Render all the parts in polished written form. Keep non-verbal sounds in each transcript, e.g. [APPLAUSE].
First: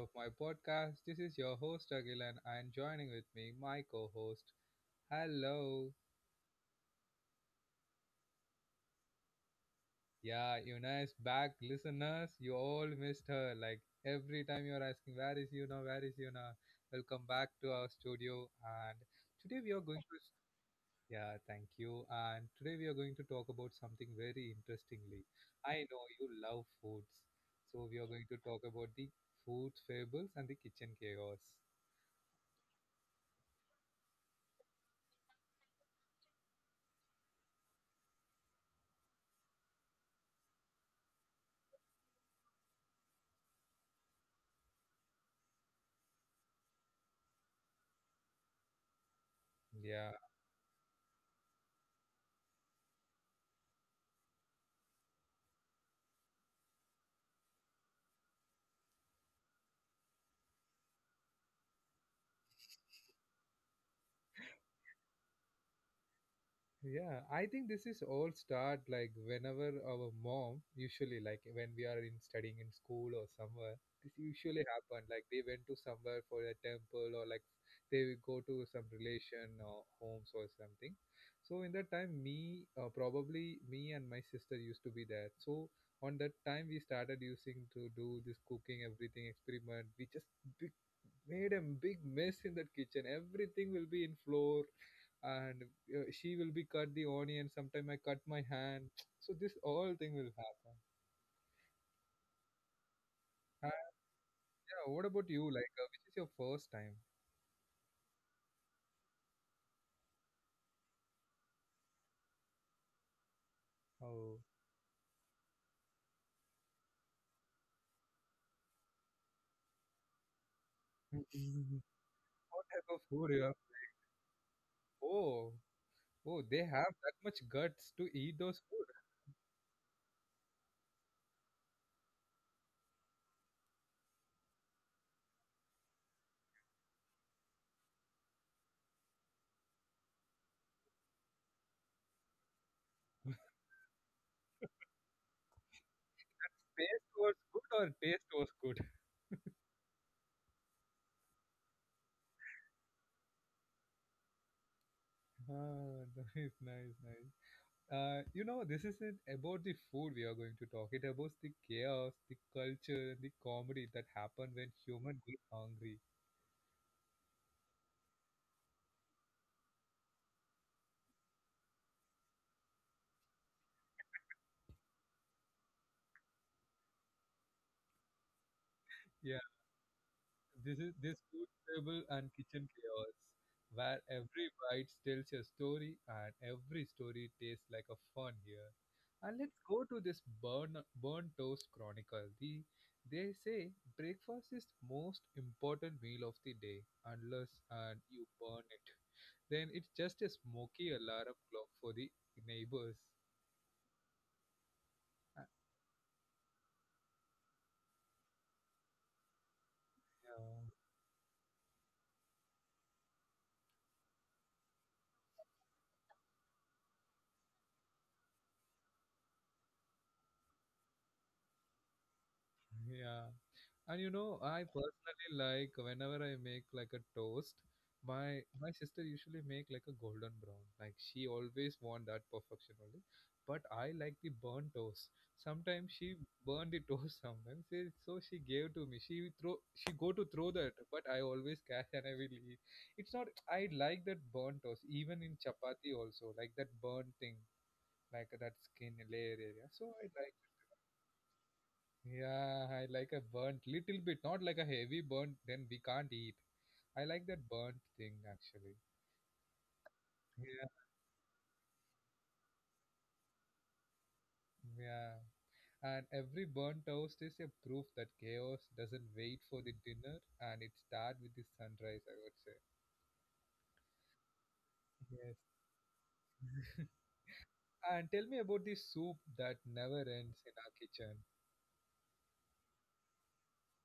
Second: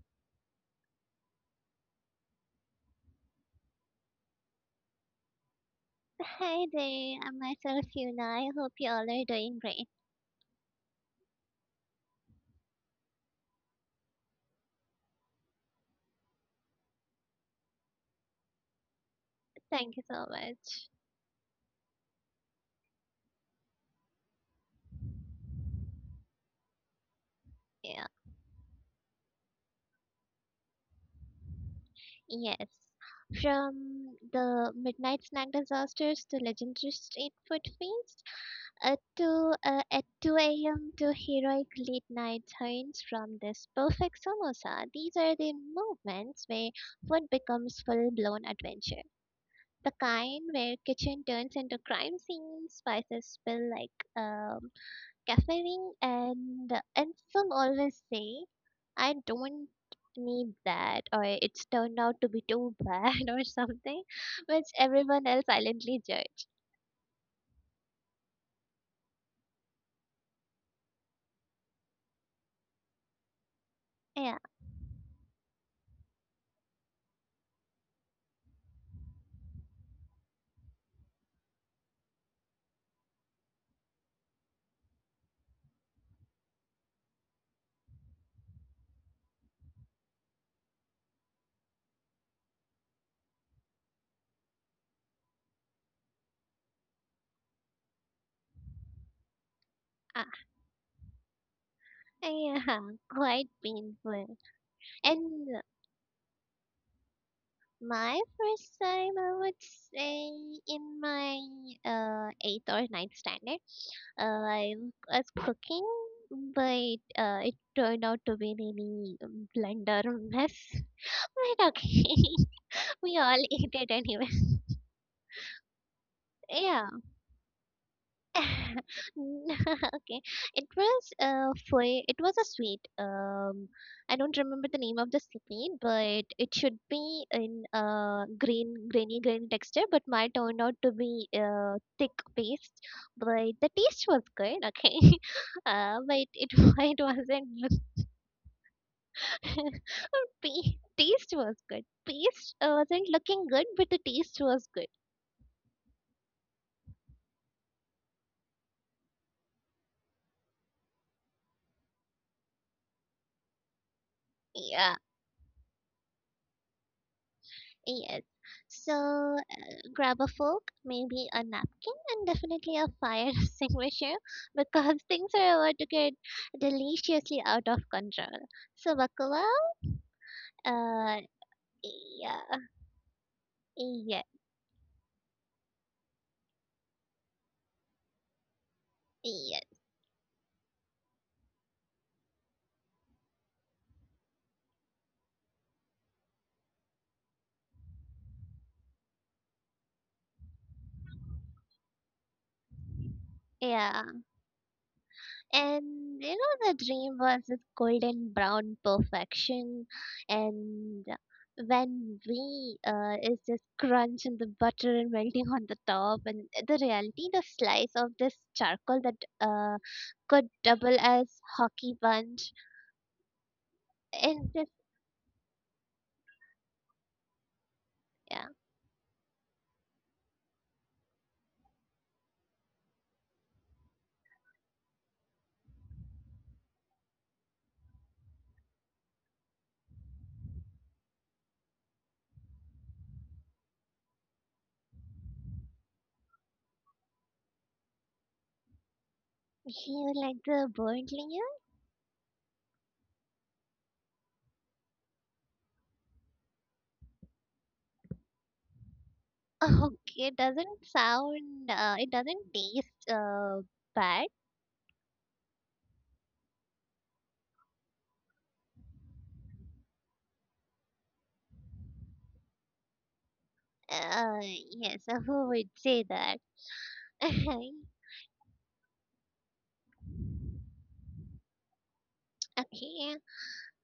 of my podcast. This is your host Agilan and joining with me my co-host. Hello. Hi there, I'm myself Yuna. I hope you all are doing great. Yeah, Yuna is back. Listeners, you all missed her. Like every time you're asking where is Yuna, where is Yuna? Welcome back to our studio and today we are Thank going you to so much. yeah, thank you. And today we are going to talk about something very interestingly. I know you love foods. So we Yeah. are going to talk about the food fables and the kitchen chaos. Yes. From the midnight snack disasters to legendary street food feast, to at 2 a.m. to heroic late night turns from this perfect samosa. These are the moments where food becomes full-blown adventure. The Yeah, kind where kitchen turns into crime scenes, spices spill like um, caffeine, and some always say I don't need that or it's turned out to be too bad [LAUGHS] or something which everyone else silently judge. yeah. I think this is all start like whenever our mom, usually like when we are in studying in school or somewhere, this Yeah, usually happen. Like they went to somewhere for a temple or like they will go to some relation or homes or something. So in that time, me probably me and my sister used to be there. So on that time, we started using to do this cooking, everything experiment. We just big, made a big mess in that kitchen. Everything will be in floor and she will be cut the onion sometime I cut my hand [TSK] so this all thing uh, will happen yeah, [LAUGHS] quite and painful. yeah what about you And like which is your first time. my first time I would say in my eighth or ninth standard, Oh. I was cooking, but it turned out to be really blunder mess. [LAUGHS] [LAUGHS] But okay. What type of We food all you [LAUGHS] have? ate it anyway. Oh. Oh, they Yeah. have that much guts to eat those food. [LAUGHS] Okay. It was a sweet. I don't remember the name of the sweet, but it should be in green grainy green texture, but mine turned out to be thick paste. But the taste was good, okay. [LAUGHS] But it [LAUGHS] it Taste was good or wasn't. taste was good? [LAUGHS] Taste was good. Paste wasn't looking good, but the taste was good. [LAUGHS] Ah, nice nice nice. You know, this isn't about the food we are going to talk. It about the chaos, the culture, the comedy that happen when Yeah. human get hungry. Yes. So grab a fork, maybe a napkin, and definitely a fire [LAUGHS] extinguisher, because things are about to get deliciously out of control. So buckle up. This is this Uh, food table and yeah, kitchen chaos, where yeah, every bite tells a story and every story tastes like a fun here. And let's yeah, go to this burn toast chronicle. The they say breakfast is most important meal of the day unless and you burn it. Then it's just a smoky alarm clock for the neighbors. yeah. Uh, And the dream was this golden brown perfection. yeah. And when we is just crunch and the butter and melting on the top, and the reality, the slice of this charcoal that uh, could double as hockey punch. Yeah. And you know, And I this, personally like whenever I make like a toast, my yeah, my sister usually make like a golden brown. Like she always want that perfection only. But I like the burnt toast. Sometimes she burn the [LAUGHS] toast sometimes. So she gave to me. She go to throw that, but I always catch and I will eat. It's not I like that burnt toast, even in chapati also, like that burnt thing, like that skin layer area. So I you like like the burnt layer? yeah, I like a burnt little bit, not like a heavy burnt, then we can't eat. I like that burnt thing actually. [LAUGHS] Okay, it Yeah, doesn't sound, it doesn't taste bad. yeah. And every burnt toast is a proof that chaos doesn't wait for the dinner and it starts with the sunrise, I would say. Yes, [LAUGHS] Yes. who would say that? [LAUGHS] [LAUGHS] And tell me about the soup that never ends in our kitchen. Okay.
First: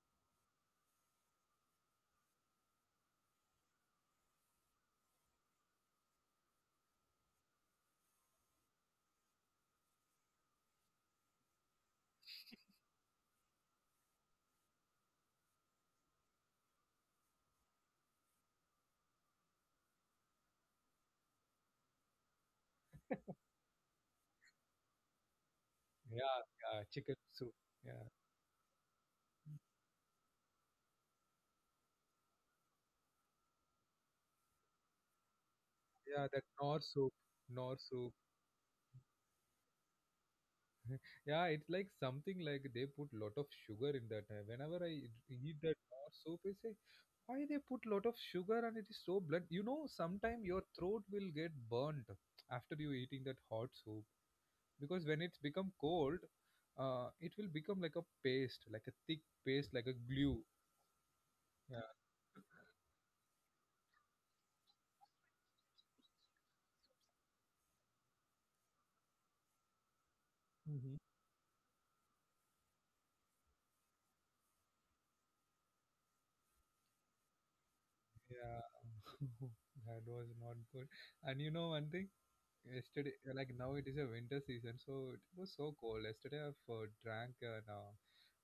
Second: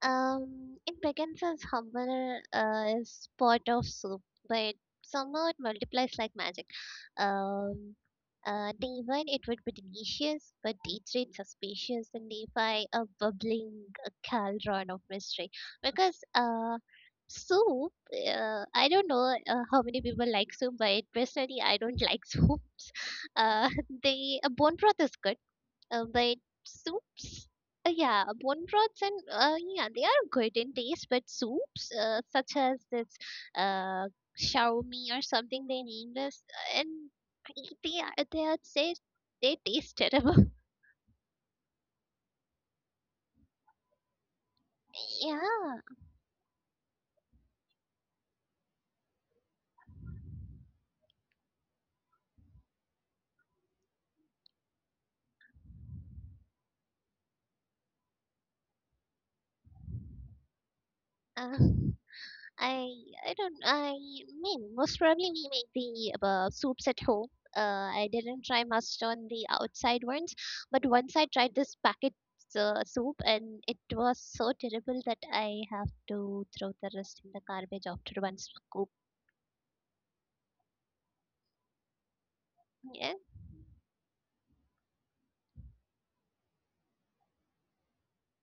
It begins as humble is pot of soup, but somehow it multiplies like magic. Um, Day one, it would be delicious, but day three, it's suspicious, and day five, a bubbling cauldron of mystery. Because soup, I don't know how many people like soup, but personally, I don't like [LAUGHS] soups. Uh, they Bone broth is good, but Yeah, yeah, chicken soups, soup. Yeah, yeah, bone broths, and yeah, they are good in taste, but soups such as this uh shawarma or something they in yeah, English, that Nor and soup, Nor they soup. are they are say they taste terrible. [LAUGHS] Yeah, it's like something like they put lot of sugar in that. Whenever I eat that Yeah, hot soup, I say, why they put lot of sugar and it is so blunt. You know, sometime your throat will get burnt after you eating that hot soup because when it's become cold, it will become like a paste, like a thick paste, like a glue. uh, Yeah. I I don't, I mean most probably we make the soups at home. I didn't try much on the outside ones, but Hmm. once I tried this packet soup, and it was so terrible that I have to throw the rest in the garbage after one Yeah, scoop. [LAUGHS] that was not good. And you know one thing, yesterday Yeah, like now it is a winter season so it was so cold yesterday I've drank an uh,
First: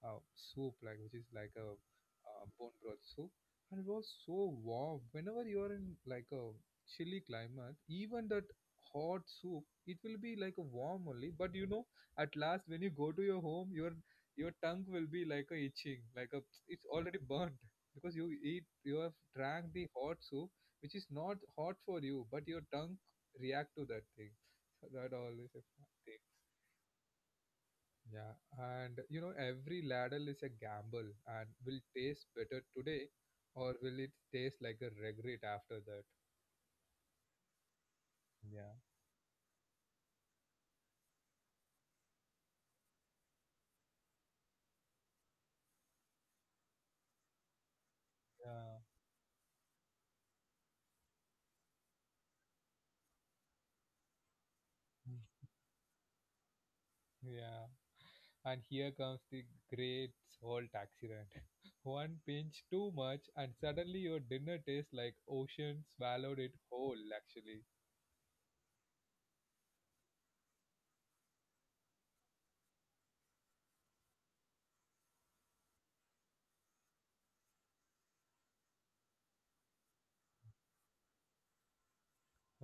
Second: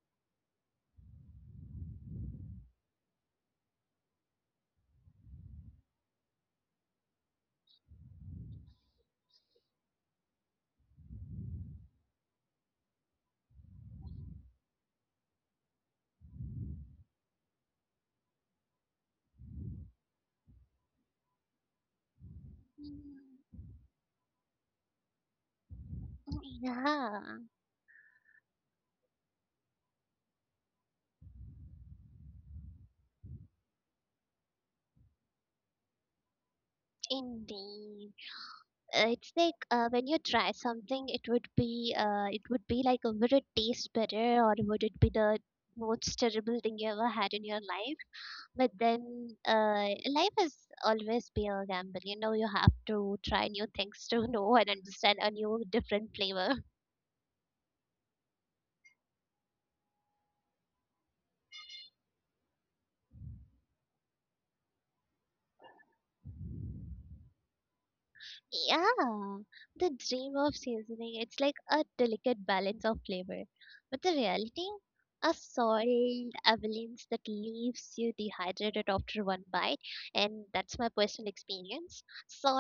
uh, soup like which is like a bone broth soup and it was so warm whenever you are in like a chilly climate even that hot soup it will be like a warm only but you know at last when you go to your home your tongue will be like a itching like a it's already burnt because you have drank the hot soup which is not hot for you but your tongue react to that thing. So that always a fun thing. yeah, Yeah, and you know, every ladle is a gamble and will taste better today, or will it taste like a regret after that? indeed. Yeah. It's like when you try something, it would be it would be like, would it taste better or would it be the most terrible thing you ever had in your life? But Yeah, then life is always be a gamble. You have to try new things to [LAUGHS] know and understand Mm, a new different flavor. yeah. And here comes the great salt accident. [LAUGHS] One pinch too much, and suddenly your dinner tastes like ocean swallowed it whole, actually. Yeah, the dream of seasoning, it's like a delicate balance of flavor. But the reality, a soiled avalanche that leaves you dehydrated after one bite, and that's my personal experience.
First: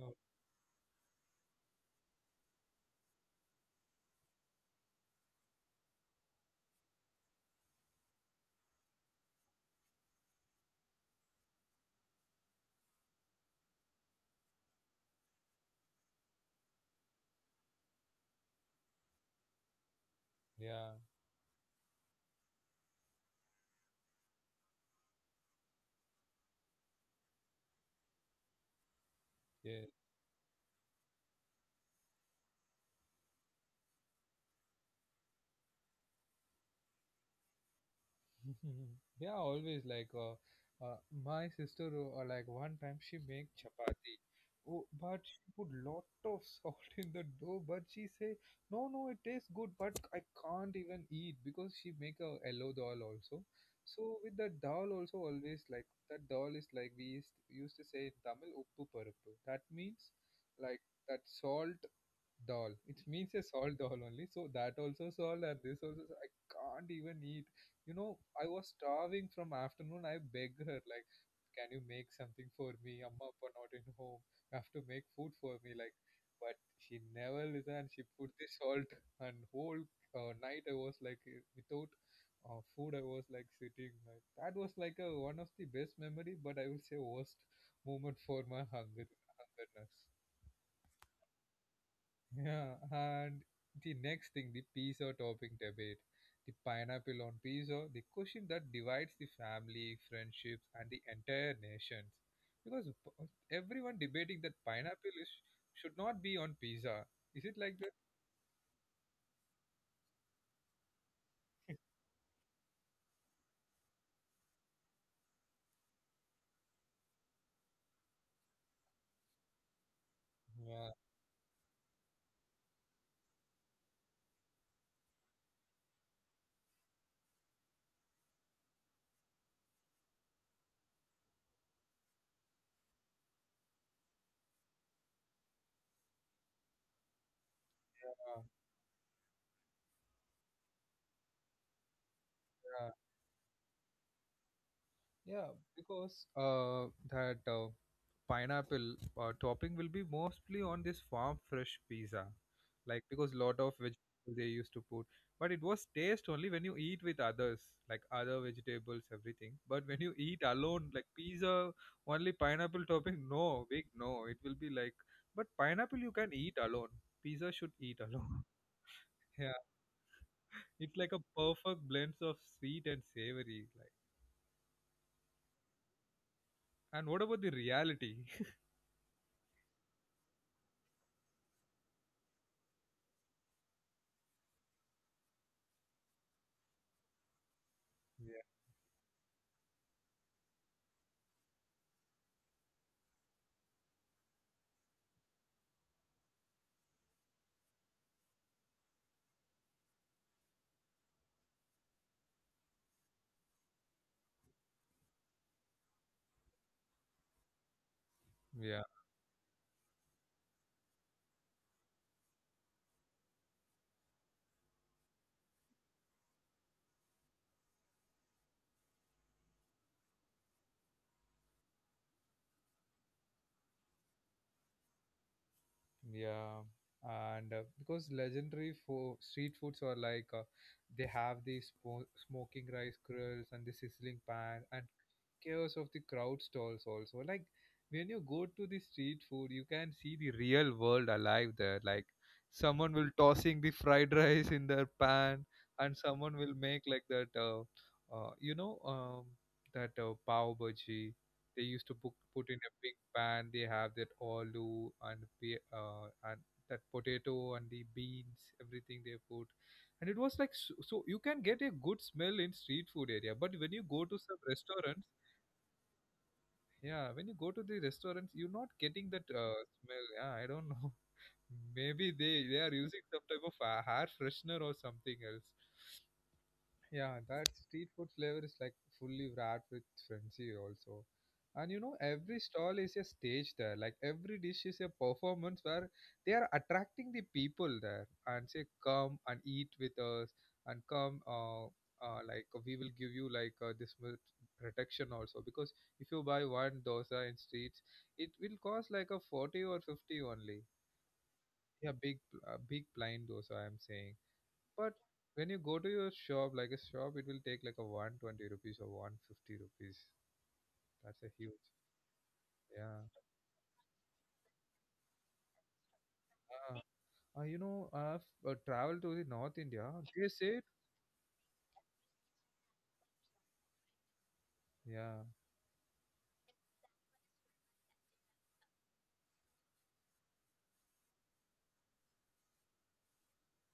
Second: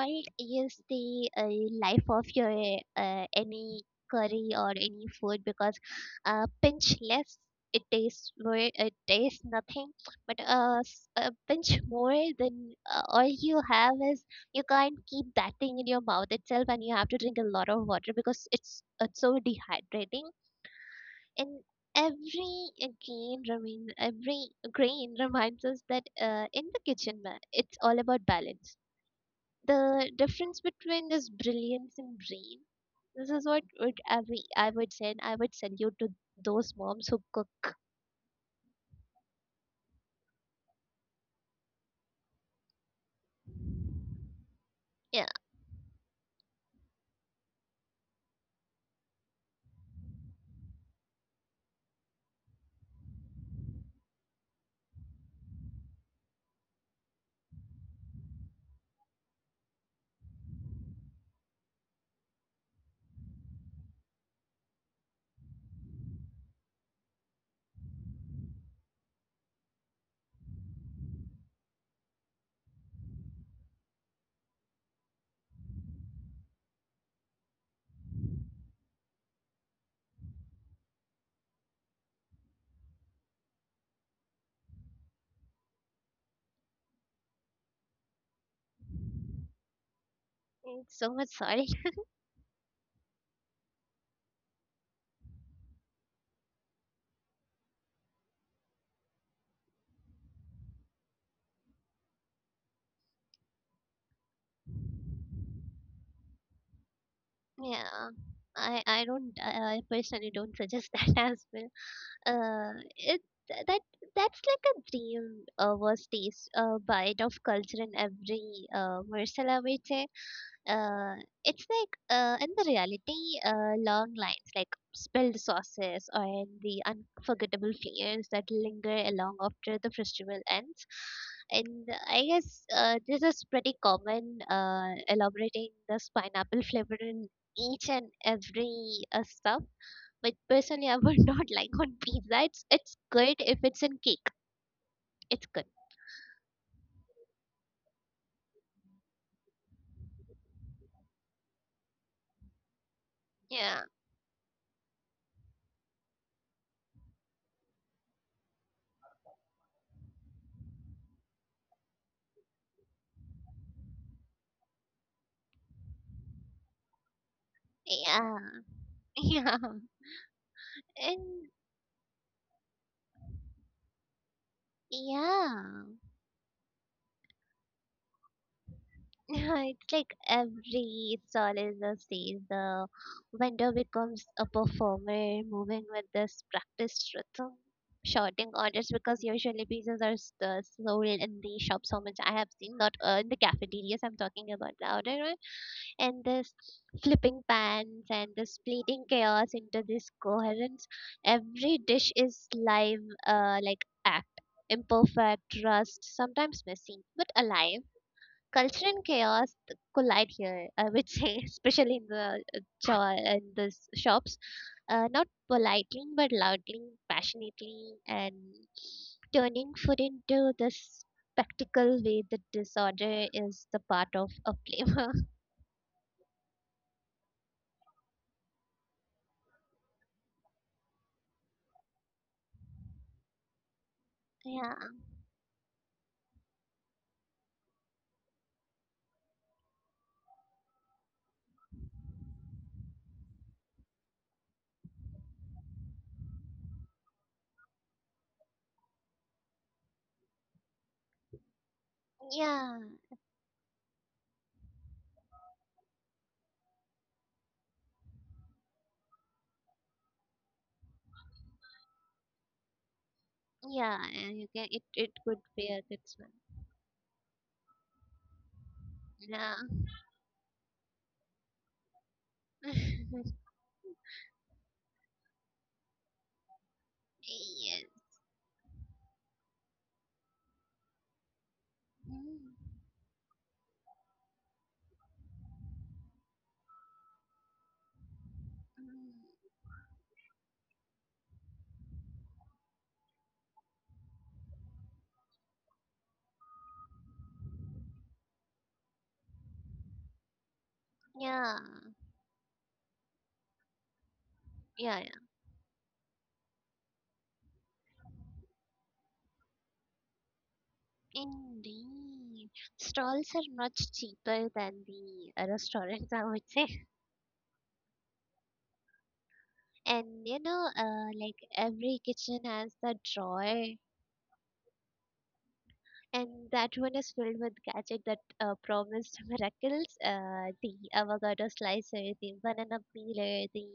Oh, is the life of your any curry or any food, because a pinch less, it tastes more, it tastes nothing, but a pinch more than, all you have is you can't keep that thing in your mouth itself, and you have to drink a lot of water because it's so dehydrating, yeah, and every again remain every grain reminds us that, in the kitchen, it's all about balance, yes. the difference between this brilliance and brain. This is what I would say, and I would salute to those moms who cook. [LAUGHS] Yeah, always like uh, my sister like one time she make chapati. Oh, but Yeah, she put lot of salt [LAUGHS] in the dough. But she say no, no, it tastes good, but I can't even eat because she make a yellow dal also. So with that dal also always like that dal is like used to say in Tamil uppu parappu. That means like that salt Dal. It means a salt dal only. So that also salt and this also salt. I can't even eat. You know, I was starving from afternoon. I begged her like, "Can you make something for me? Amma appa not in home. You have to make food for me." Like, but she never listened. She put the salt and whole night I was like without food. I was like sitting. Like, that was like a one of the best memory, but I will say worst moment for my hungerness. I'm so much sorry. Yeah, and the next thing, the pizza topping debate, the pineapple on pizza, the question that divides the family, friendships, and the entire nations. Because everyone debating that pineapple is, should not be on pizza. Is it like that? Yeah, I don't, I personally don't suggest [LAUGHS] that as well. It that That's like a dream, was taste bite of culture in every morsel, I would say. uh, it's like, in the reality, long lines like spilled sauces or the unforgettable flavors that linger along after the festival ends. And I guess this is pretty common. Elaborating this pineapple flavor in each and Yeah. every stuff, but personally, I would [LAUGHS] not like on pizza. It's good if it's in cake. It's good. Yeah, because that pineapple topping will be mostly on this farm fresh pizza, like because Yeah, lot of vegetables they used to put. But it was taste only when you eat with others, like other vegetables, everything. But when you eat alone, like pizza, only pineapple topping, no, big no. It will be like, but pineapple you can eat alone. Pizza should eat yeah, alone. [LAUGHS] [LAUGHS] yeah, Yeah, and it's like a perfect blend of sweet and savory. Like, yeah. [LAUGHS] and what about the reality? It's like every soldier says, the vendor becomes a performer, moving with this practiced rhythm, shorting orders, [LAUGHS] because usually pizzas are sold in the shops. How much I have seen, not in the cafeterias. I'm talking about the outer, and this flipping pans and the splitting chaos into this coherence. Every dish is live, like act, imperfect, rust, sometimes messy, but alive. Culture Yeah. and chaos collide here, I would say, [LAUGHS] especially in the shops, not politely but loudly, passionately, and turning food into this spectacle way that disorder is the part of a flavor. [LAUGHS] Yeah, and because legendary fo street foods are like they have these spo smoking rice grills and the sizzling pan and Yeah. chaos of the crowd stalls also like when you go to the street food you can see the real world alive there like someone will tossing the fried [LAUGHS] rice in their pan and someone will make like that you know that pav bhaji they used to put in a Yeah, big pan they have that aloo and and that potato and the beans everything they put and it was like so, so you can get a good smell in street food area but when you go yeah, to some and you can it restaurants it could be a good one. yeah, when you go to the restaurants, you're not getting that Yeah. Smell. Yeah, I don't know. [LAUGHS] Maybe they are using some type [LAUGHS] of hair freshener or something else. Yeah, that street Yes. food flavor is like fully wrapped with frenzy also. And you know, every Mm, stall is a stage there. Like every dish is a performance where they are attracting the people there and say, come and mm. eat with us and come, like we will give you like this much protection also. Because if you buy one dosa in streets, it will cost like a 40 or 50 only. Yeah, Yeah, big plain dosa, I'm saying. But yeah, yeah. when you go to your shop, like a shop, it will take like a 120 rupees or 150 rupees. That's a huge, Indeed. yeah. Stalls are much cheaper than the restaurants, [LAUGHS] I would say. Ah, ah, you know, I've traveled to the North [LAUGHS] India. And They say, like every kitchen has the drawer, yeah, and that one is filled with gadget that promised [LAUGHS] miracles. The avocado slicer, the banana peeler, the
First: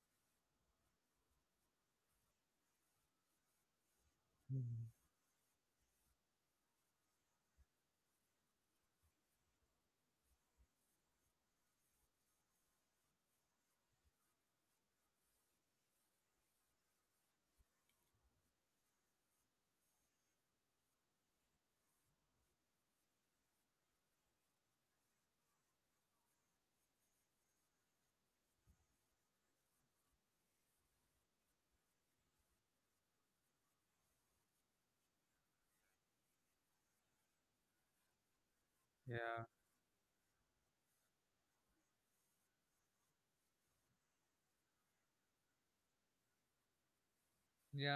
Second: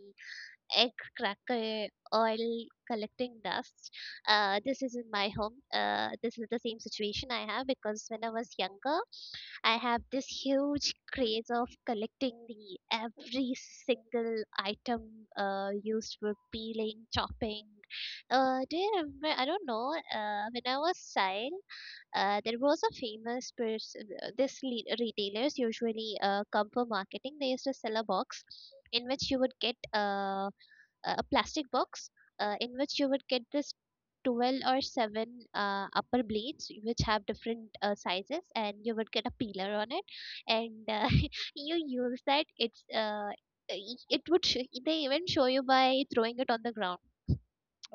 egg cracker oil collecting dust. This Mm, is in my home. This is the same situation I have, because when I was younger, I have this huge craze of collecting the every single item used for peeling, chopping. Do you remember? I don't know. When I was child. There was a famous person, retailers usually come for marketing. They used to sell a box in which you would get a plastic box, in which you would get this 12 or 7 upper blades which have different sizes, and you would get a yeah, peeler on it, and [LAUGHS] you use that, it's i- it would sh- they even show you by throwing it on the ground,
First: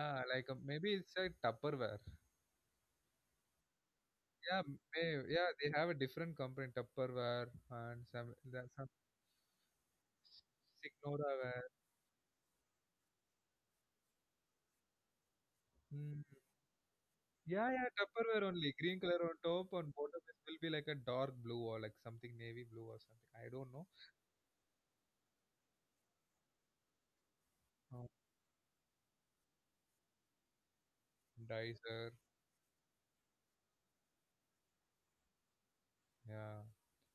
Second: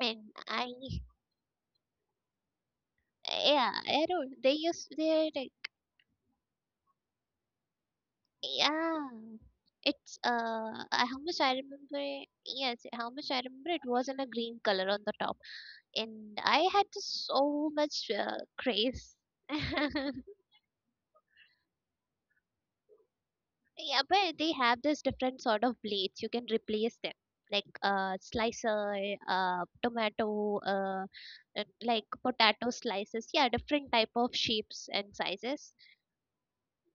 and like I maybe it's like Tupperware. yeah I don't they Yeah, use may, yeah, they they have a different company, Tupperware and some, that, some Yeah, how much I Signoraware. remember. Yes, how much I remember. It was in a green color on the top, Mm. and I had just Yeah, so yeah, much Tupperware only. Green craze. color on top, on bottom [LAUGHS] it will be like a dark blue or like something navy blue or something. I don't know. Yeah, but they have this different sort of blades. You can replace them, like Uh, slicer, tomato, Dicer, like potato slices. Yeah, different type of shapes and sizes. yeah.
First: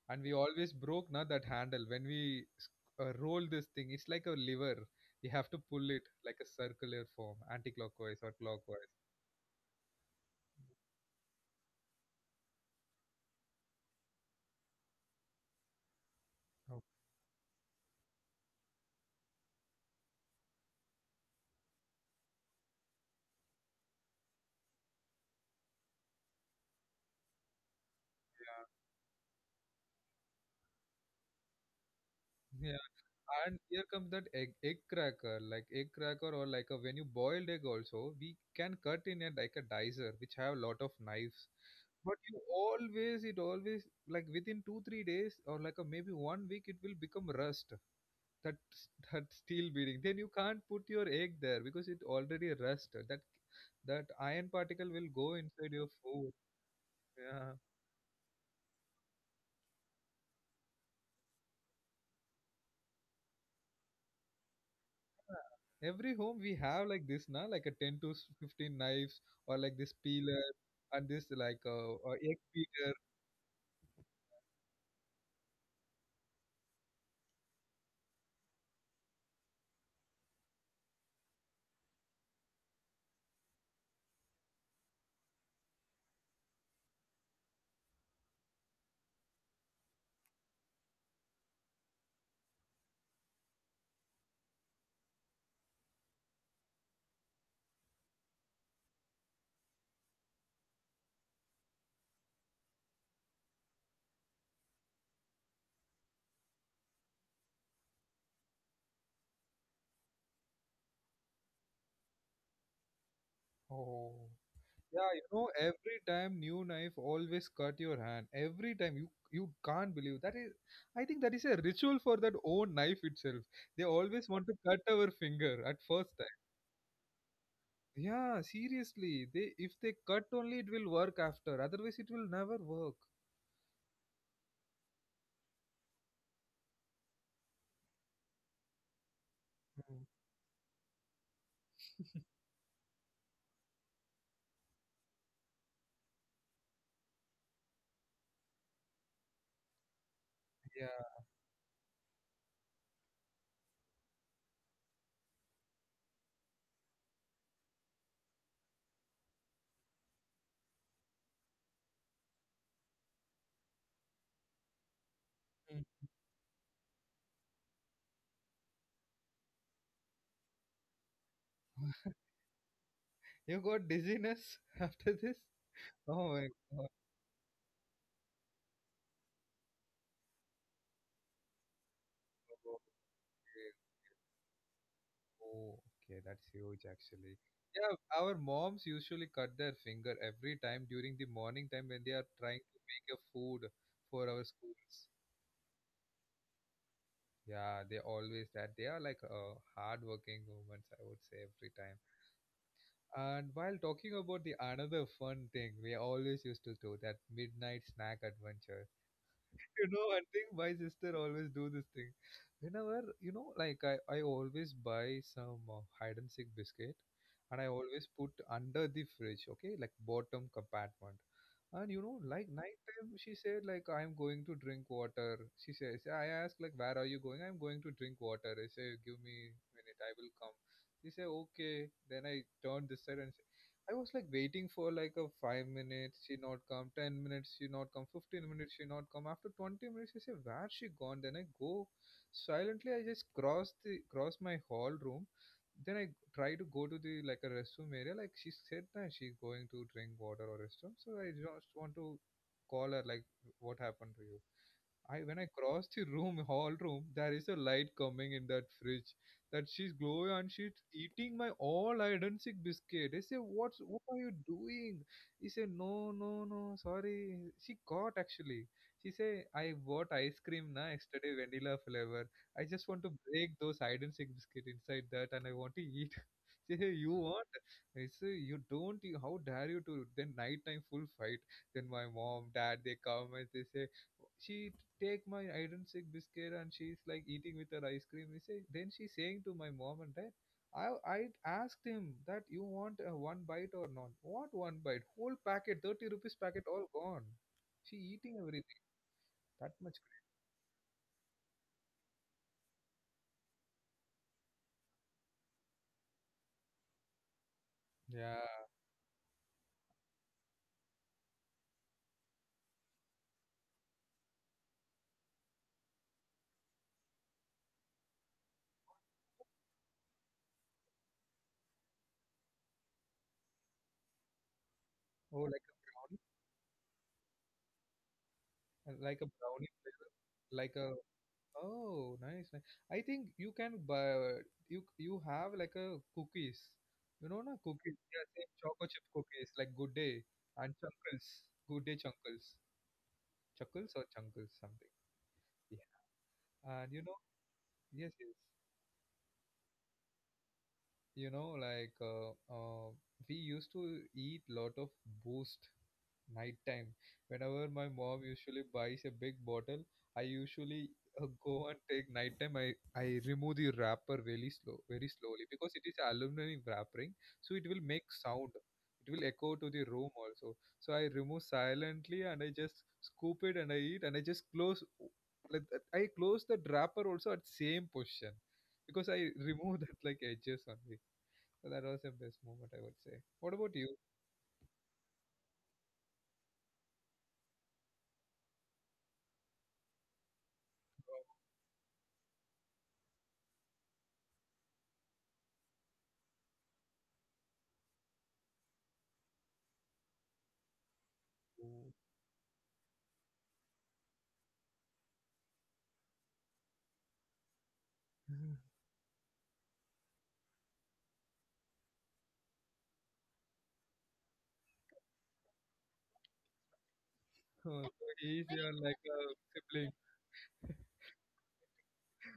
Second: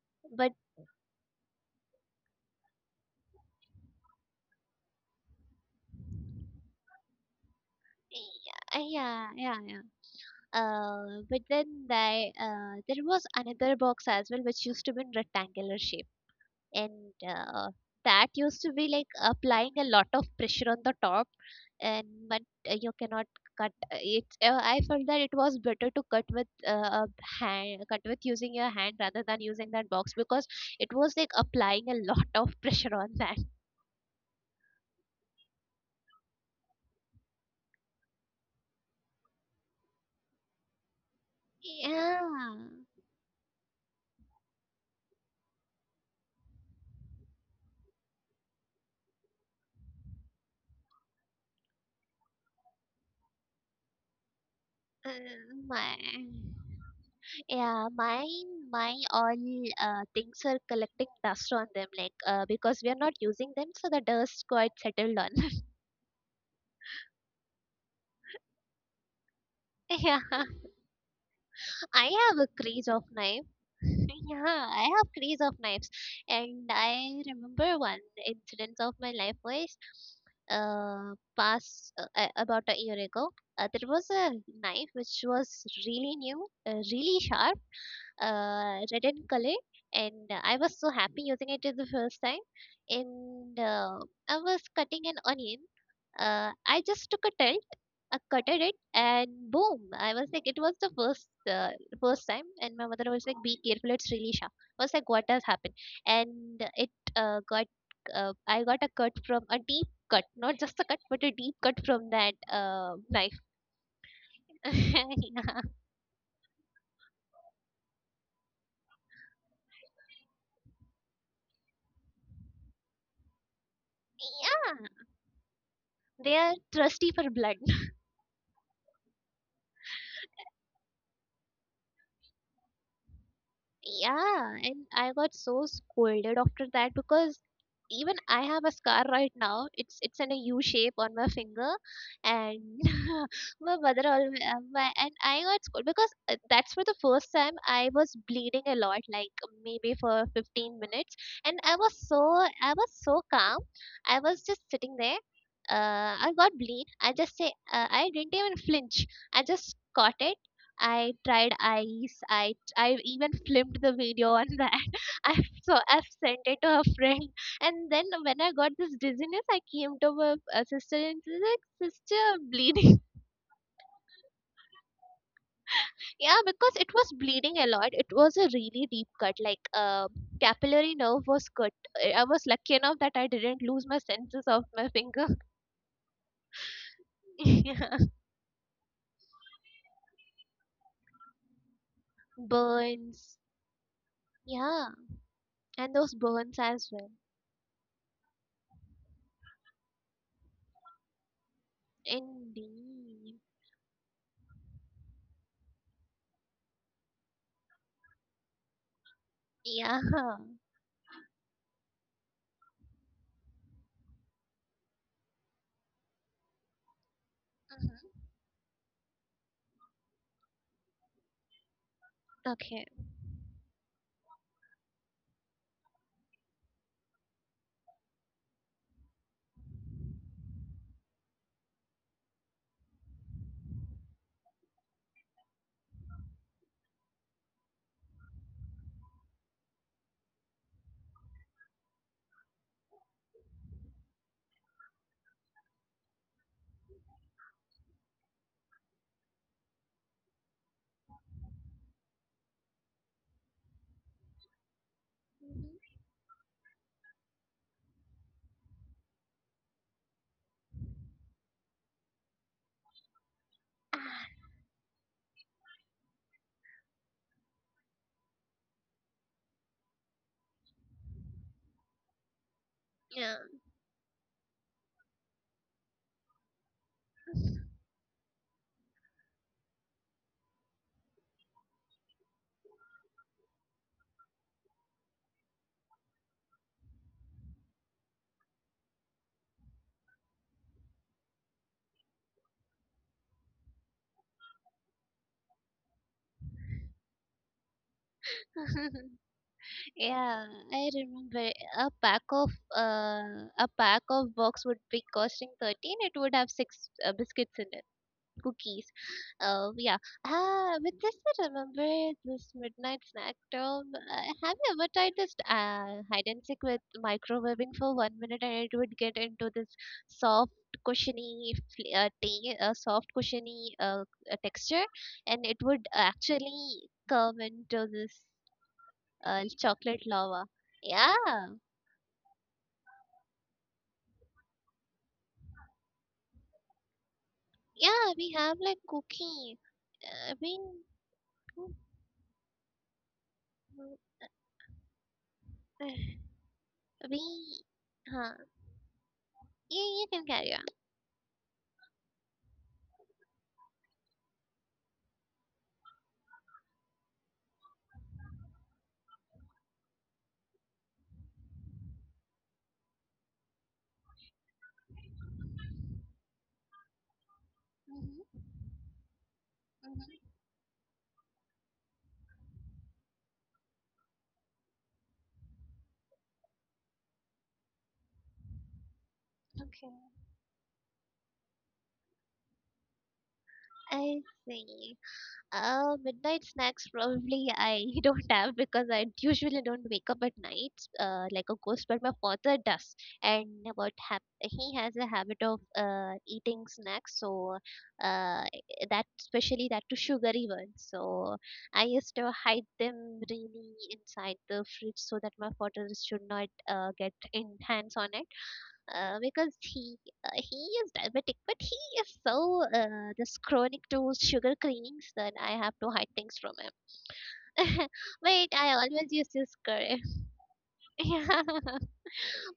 And we But always broke na that handle when we roll this thing. It's like a lever. You have to pull it like a circular form, anti-clockwise or yeah, clockwise. yeah, yeah, yeah. There was another box as well which used to be in rectangular shape, and Oh, uh, that used to be like applying a lot of pressure on the top, and but you cannot cut, it I felt that it was better to cut with, using your hand yeah. rather than using that box, because it was like applying a lot of [LAUGHS] pressure on that. Yeah. And here comes that egg cracker, like egg cracker or like a when you boiled egg also, we can cut in it like a dicer, which have a lot of knives. Yeah, But you always, it always like within two, three days or like a maybe one week, it will become rust. that that steel beading, then you can't put your egg there because it already rust. That iron particle will go my inside your food. Yeah, my all things are collecting dust on them, like, because we are not using them, so the dust quite settled on. Yeah, every home we have like this now, like a 10 to 15 knives, or like this [LAUGHS] Yeah, peeler, and this like a, I have a egg craze of beater. knife. [LAUGHS] Yeah, I have craze of knives, and I remember one incident of my life was about a year ago. There was a knife which was really new, really sharp, red in color, and I was so happy using it the first time. And I was cutting an onion. I just took a tilt, I cutted it, and boom! I was like, it was the first time, and my mother was like, be careful, it's really sharp. I was like, what has happened? And it got I got a cut from, a deep cut, not just a cut but a deep cut from that knife. Oh, [LAUGHS] yeah, you Yeah. know, every time new knife always cut your hand every time you. You can't believe that is. I think that is a ritual for that own knife itself. They always want Yeah, to cut our finger at they first. are thirsty for blood. Yeah, seriously. They, if they [LAUGHS] cut only, it will work after. Otherwise it will never work. Yeah, and I got so scolded after that, because even I have a scar right now. It's Mm. in a U shape on my finger, and [LAUGHS] my mother always my, and I got scolded because, that's for the first time I was bleeding a lot, like maybe for fifteen Yeah. minutes, and I was so calm. I was just sitting there. I got bleed. I just say, I didn't even flinch. I just caught it. I tried ice. I even filmed the video on that. [LAUGHS] I so I've Mm. sent it to a friend, and then when I got this dizziness, I came to my sister and she's like, "Sister, I'm bleeding." [LAUGHS] You got dizziness [LAUGHS] after this? Yeah, Oh my because it god. was bleeding a lot. It was a really deep cut. Like, capillary nerve was cut. I was lucky enough that I didn't lose Okay. my senses of my finger. Oh, okay, that's huge [LAUGHS] actually. Yeah. Yeah, our moms usually cut their finger every time during the morning time when they are trying to Burns. make a food for our Yeah. schools. And those burns as well. Yeah, they always that they are like hardworking women, I would say, every time. Indeed. And while talking about the another fun thing we always used to do, that midnight snack adventure. Yeah. You know, I think my sister always do this thing. Whenever, you know, like I always buy some hide and seek biscuit, and I Mhm. always put under the fridge, okay, like bottom compartment. And you know, like Okay. night time, she said like, I'm going to drink water. She says, I asked like, where are you going? I'm going to drink water. I say, give me a minute, I will come. She said, okay. Then I turned this side, and I was like waiting for like a 5 minutes, she not come, 10 minutes, she not come, 15 minutes, she not come. After 20 minutes, she say, where she gone? Then I go silently, I just cross the cross my hall room. Then I try to go to the like a restroom area. Like she said that she's going to drink water or restroom. So I just want to call her like, what happened to you. I when I Mhm. cross the room, hall room, there is a light coming in that fridge. That she's glowing and she's eating my all hide sick biscuit. I say, what Ah, are you doing? He said, no, no, no, sorry. She caught actually. She say, I bought ice cream na yesterday, vanilla flavor. I just want to yeah. break those hide and seek biscuit inside that, and I want to eat. [LAUGHS] She say, you want? I say, you don't. You, how dare you to? Then night time full fight. Then my mom, dad, they come and they say she take my iron sick biscuit and she's like eating with her ice cream. We say, then she's saying to my mom and dad, I asked him that you want a one bite or not. What one bite? Whole packet, 30 rupees packet, all gone. She eating everything. [LAUGHS] That much. Yeah, I remember a pack of box would be costing 13. It would have six biscuits in it. Cookies. Yeah. Oh yeah. Ah, with this, I remember this midnight snack term. Have you ever tried this hide and seek with microwaving for 1 minute and it would get into this soft, soft, cushiony texture, Oh, and it like a would brownie. actually come into this And like a brownie chocolate flavor. lava. Like a, Yeah, oh, nice, nice. I think you can buy, you have like a cookies. You know, na yeah, cookies. we Yeah, have same like choco chip cookie. cookies, like Good Uh, I Day mean, and Chunkles. Good Day Chunkles. Chuckles or Chunkles, something. Yeah. [SIGHS] And we, you know, huh, yes, yes. yeah, you can carry on. You know, like uh, we used to eat lot of boost night time. Whenever my mom usually buys a big bottle, I usually go and take night time. I remove the wrapper really slow, very slowly, because it is aluminum wrapping. So it will make Mhm, sound, it will echo to the mhm. room also. So I remove silently, and I just scoop it and I eat, and I just close like that. I close the wrapper also at same position, because I [LAUGHS] Okay, remove that like edges only. So that was the best moment, I would say. What about you? I see. Midnight snacks probably I [LAUGHS] don't have because I usually don't wake up at night, like a ghost, but my father does. And about hap he has a habit of eating snacks, so uh, that especially that to sugary ones. So I Oh. used to hide them really inside the fridge so that my father should not get in hands on it. [LAUGHS] Because he is diabetic, but he is so this chronic to sugar cravings that I have to hide things from Huh, him. [LAUGHS] [LAUGHS] so Wait, he's I very your always like used a to scare him. sibling. [LAUGHS] Yeah,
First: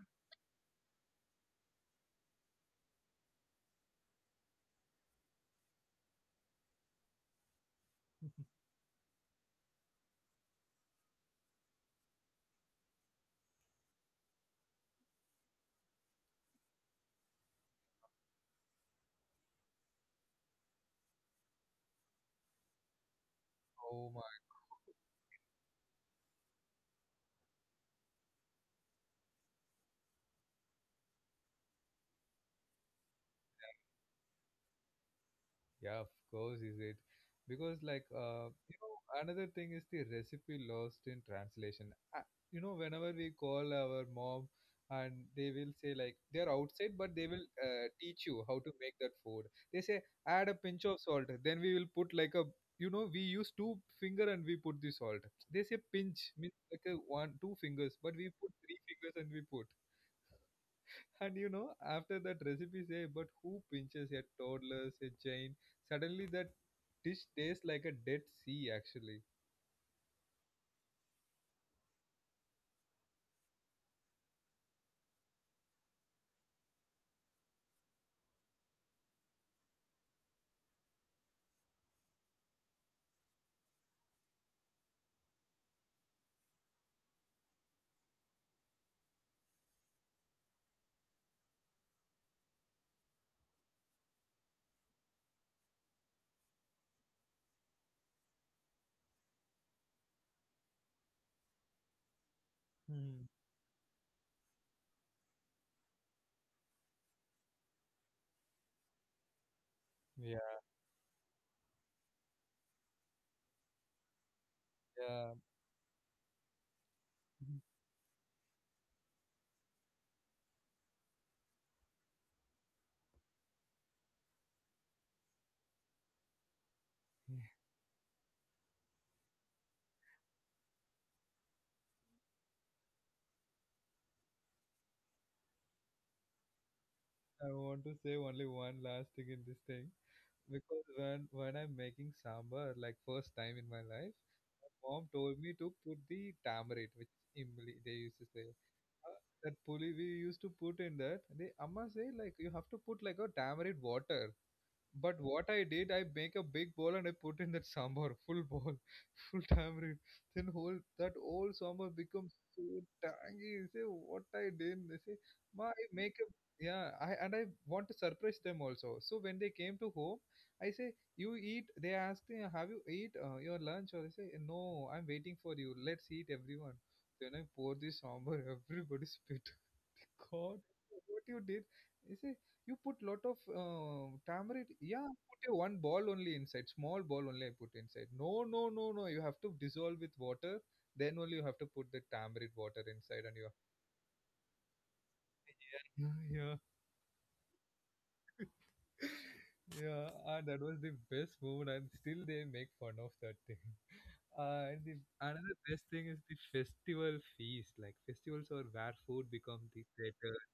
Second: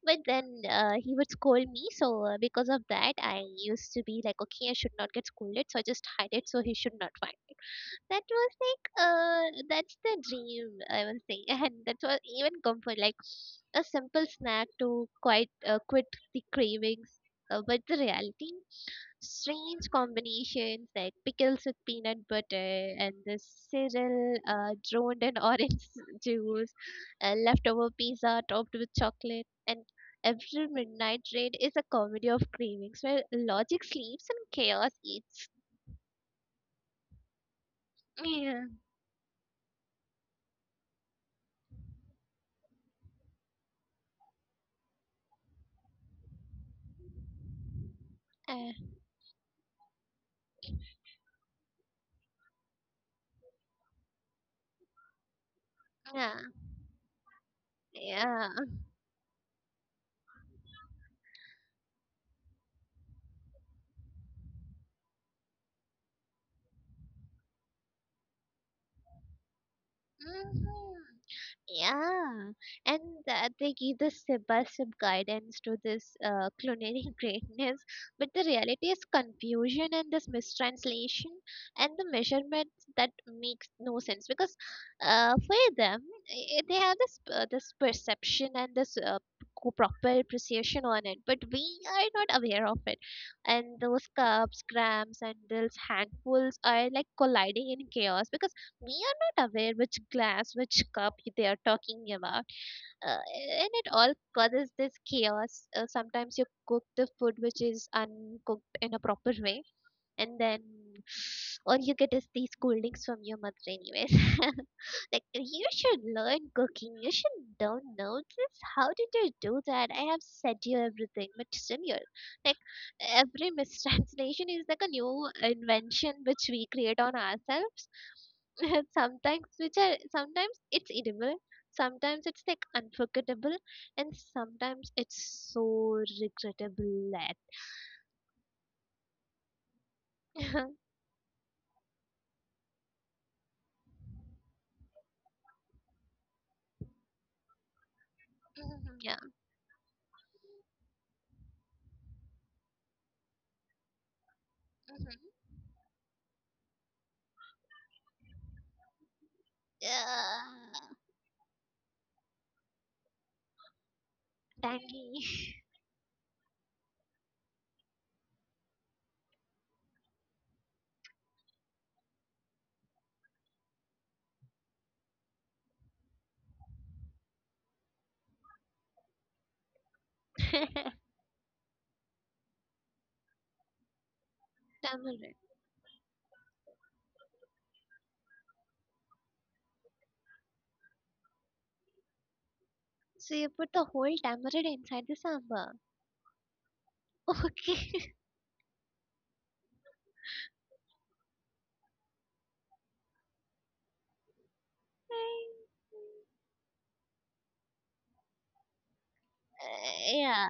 but then he would scold me, so because of that, I used to be like, okay, I should not get scolded, so I just hide it so he should not find me. That was like that's the dream I will say, [LAUGHS] and that was even comfort, like a simple snack to quit the cravings, but the reality, strange combinations like pickles with peanut butter and this Oh my, cereal droned in orange [LAUGHS] juice, leftover pizza topped with chocolate. And every midnight raid is a comedy of cravings where logic sleeps and chaos eats. yeah, of course is it. Because like yeah you know, another thing is the recipe lost in translation. Uh, you know, whenever we call our mom, and they will say like they are outside, but they will teach you how to uh, make that food. They say, add a pinch of salt. Then we will put like a, you know, we use two finger and we put the salt. They say pinch yeah means like a one two fingers, but we yeah put three fingers and we put. And you know, after that recipe say, but who pinches a toddler's a chain? Suddenly that dish tastes like a dead sea actually. Mhm. Yeah, and they give the step by step guidance to this culinary [LAUGHS] greatness, but the reality is confusion and this mistranslation, and the measurements that makes no sense because for them they have this this perception and this proper precision on it, but we are not aware of it, and those cups, grams, and those handfuls are like colliding in chaos because we are not aware which glass, which cup they are talking about. Uh, Hmm. and it all causes this chaos. Sometimes you cook the food which is uncooked in a proper way, and Yeah. then all you get is these scoldings from your mother anyways. [LAUGHS] Like, Yeah. you should learn cooking, you should don't know this, how did you do that, I have said you everything but still you're like. Every mistranslation is like a new invention which we create on [LAUGHS] ourselves. [LAUGHS] sometimes which are sometimes it's edible, sometimes it's like unforgettable, and sometimes it's so regrettable I want to say only one last thing in this thing, that. because when I'm making sambar like first time in my life, my mom told me to put the tamarind, which imli they used to say. [LAUGHS] Uh, Yeah. that puli we used to put in that. The amma say like you have to put like a tamarind water. But what I did, I make a big bowl and I put in that sambar, full bowl, [LAUGHS] full tamarind. Yeah, Then whole that whole sambar becomes so tangy. Say what I did. They say, tangy. Ma, I make a yeah. I and I want to surprise them also. So when they came to home, I say, you eat. They ask me, have you eat your lunch? Or I say, no, I'm waiting for you. Let's eat everyone. Then I pour this sambar. [LAUGHS] Everybody spit. God, [LAUGHS] what you did? You see, you put lot of tamarind. Yeah, Tamarind. put a one ball only inside, small ball only. I put inside. No, no, no, no. You have to dissolve with water. Then only you have to put the tamarind water inside, and So you. you put the whole tamarind inside the sambar. [LAUGHS] Yeah, Okay. [LAUGHS] yeah, [LAUGHS] yeah. And that was the best moment, and still they make fun of that thing. [LAUGHS] And the another best thing is the festival feast. Like festivals are where food becomes the theater, yeah.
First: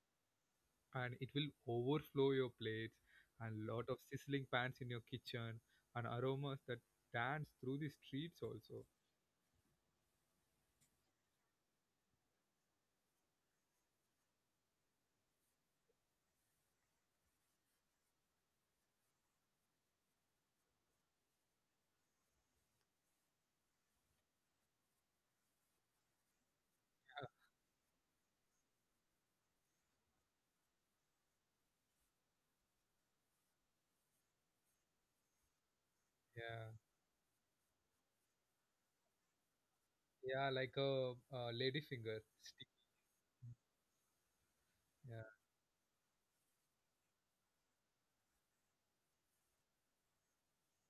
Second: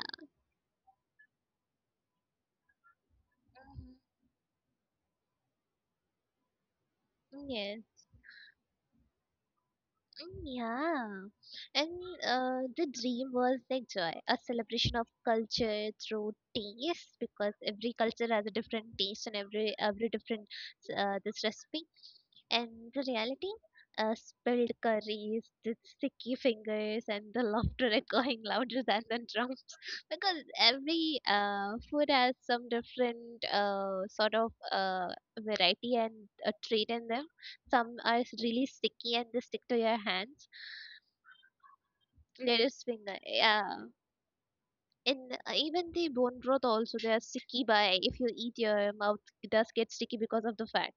and it will overflow your plates, and lot of sizzling pans in your kitchen, and aromas that dance through Mhm. the streets also. Mm, Yeah, and the dream was like joy, a celebration of culture through taste, because every culture has a different taste and every different this recipe. And the reality, spilled curries, the sticky fingers, and the laughter echoing louder than the drums, [LAUGHS] because every food has some different sort of variety and a Yeah. trait in them some are s- really sticky and they stick to your hands Yeah, like a lady finger sticky. lettuce finger yeah Yeah. and even the bone broth also they are sticky by if you eat your mouth does get sticky because of the fat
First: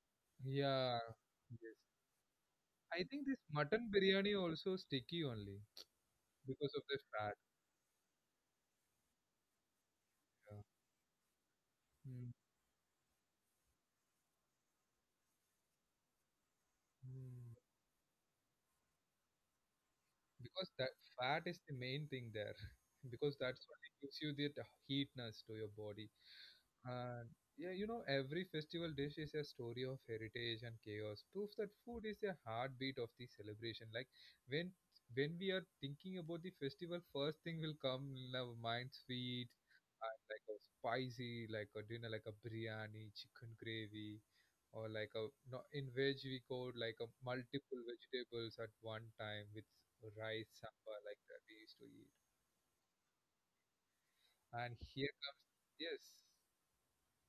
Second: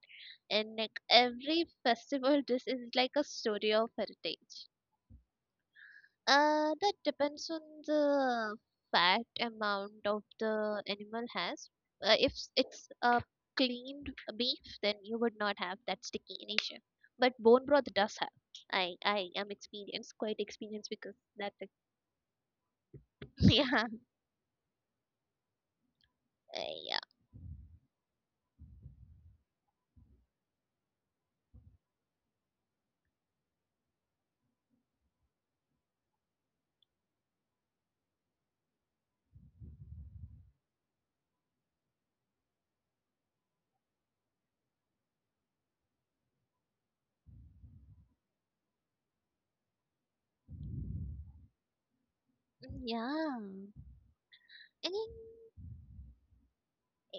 and Yeah. like every Yes. festival this is I like think a this story mutton of biryani heritage also sticky only, because of that the fat. depends on the fat amount of Yeah. the animal has. If Mm, s- it's a cleaned beef, then you would not have that sticky in nature. But mm. bone broth does have. I am experienced, quite Because experienced that because fat that's is it. the main thing there. [LAUGHS] Because [LAUGHS] that's what yeah, it gives you that heatness to your body. Yeah, And yeah, you know, every festival dish is a story of heritage and chaos. Proof that food is a heartbeat of the celebration. Like when when we are thinking about the festival, first thing will come in our mind sweet, and like a spicy, like a dinner, like a biryani, chicken gravy, or like a no, in veg we go like a multiple vegetables at one time with rice sambar, like that we used to eat. Mm, yeah. And And here comes yes,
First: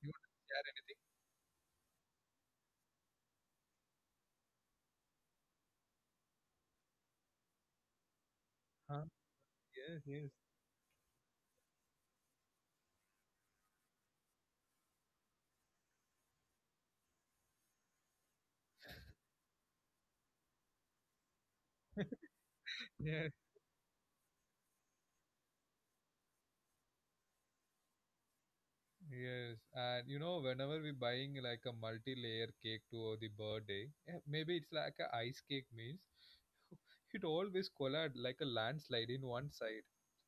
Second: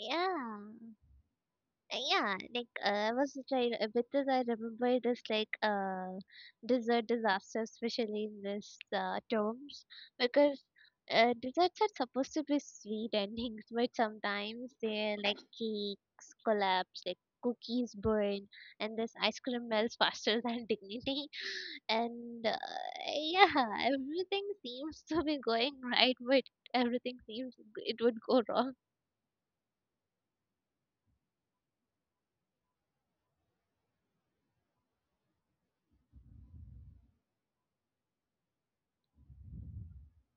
you want to share anything? Yeah, like I was trying because I remember this like dessert disaster, especially in this terms, Yes, yes. because desserts are supposed to be sweet endings, but sometimes they're like cakes collapse, like cookies burn, and this ice cream melts faster [LAUGHS] than dignity, [LAUGHS] and Yes, yeah, everything seems to be going right, but everything seems it would go wrong. yes. And you know, whenever we're buying like a multi-layer cake to the birthday, eh, maybe it's like a ice cake means [LAUGHS] it always collide like a landslide in one side.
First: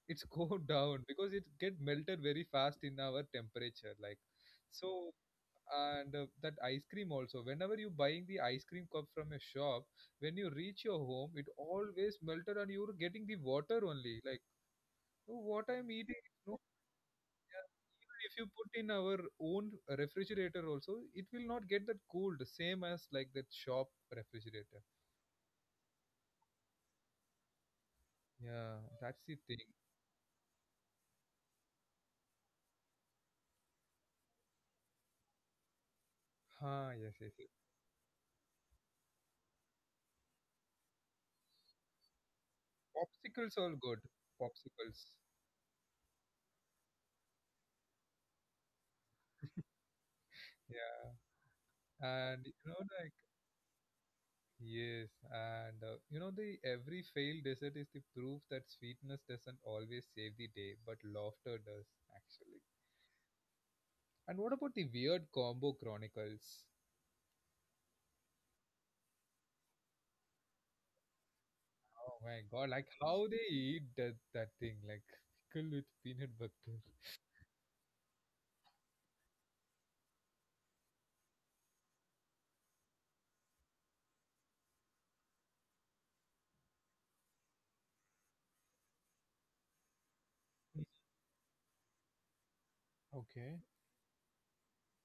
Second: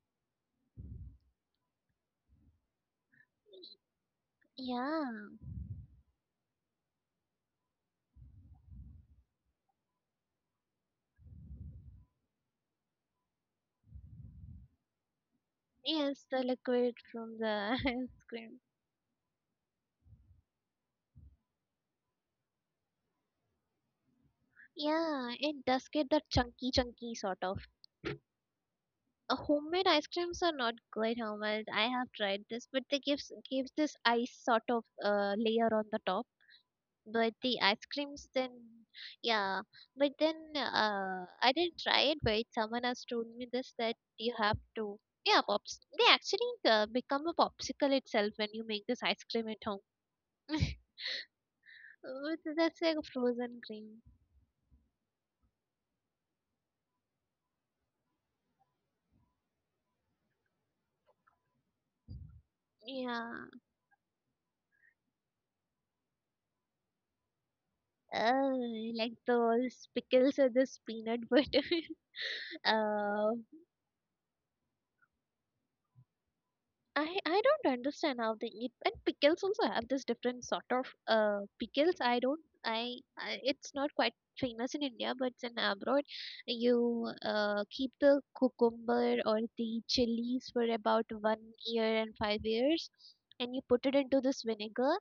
It's go [LAUGHS] down because it get melted very fast in our temperature. Like, Yeah. so, and that ice cream also. Whenever you buying the ice cream cup from a shop, when you reach your home, it always melted and you're getting the water only. Like, oh, what I'm eating. Yes, the No. liquid from the [LAUGHS] Even ice if you cream. put in our own refrigerator also, it will not get that cold same as like that shop refrigerator. Yeah, it does get that chunky, chunky sort of. Yeah, that's the thing. Homemade ice creams are not good, homemade. I have tried this, but they gives this ice sort of layer on the top. Huh, yes, yes, But yes. the ice creams, then yeah. But then I didn't try it. But someone has told me Popsicles are this that good. you have to. Popsicles. Yeah, pops. They actually become a popsicle itself when you make this ice cream at home. [LAUGHS] Yeah, With- and you know That's like a like, frozen cream. yes, and you know, the every failed dessert is the proof that sweetness doesn't always save the day, but laughter does, actually. Yeah. And what about the weird combo chronicles? Oh, like those pickles or this peanut butter. Oh my [LAUGHS] god, like how uh, they eat that thing, like pickle with peanut butter. I don't understand how they eat. And pickles also have this different sort of pickles. I don't. I, it's not quite famous in India, but it's in abroad. You keep the cucumber or the chilies for about 1 year and 5 years, Okay. and you put it into this vinegar.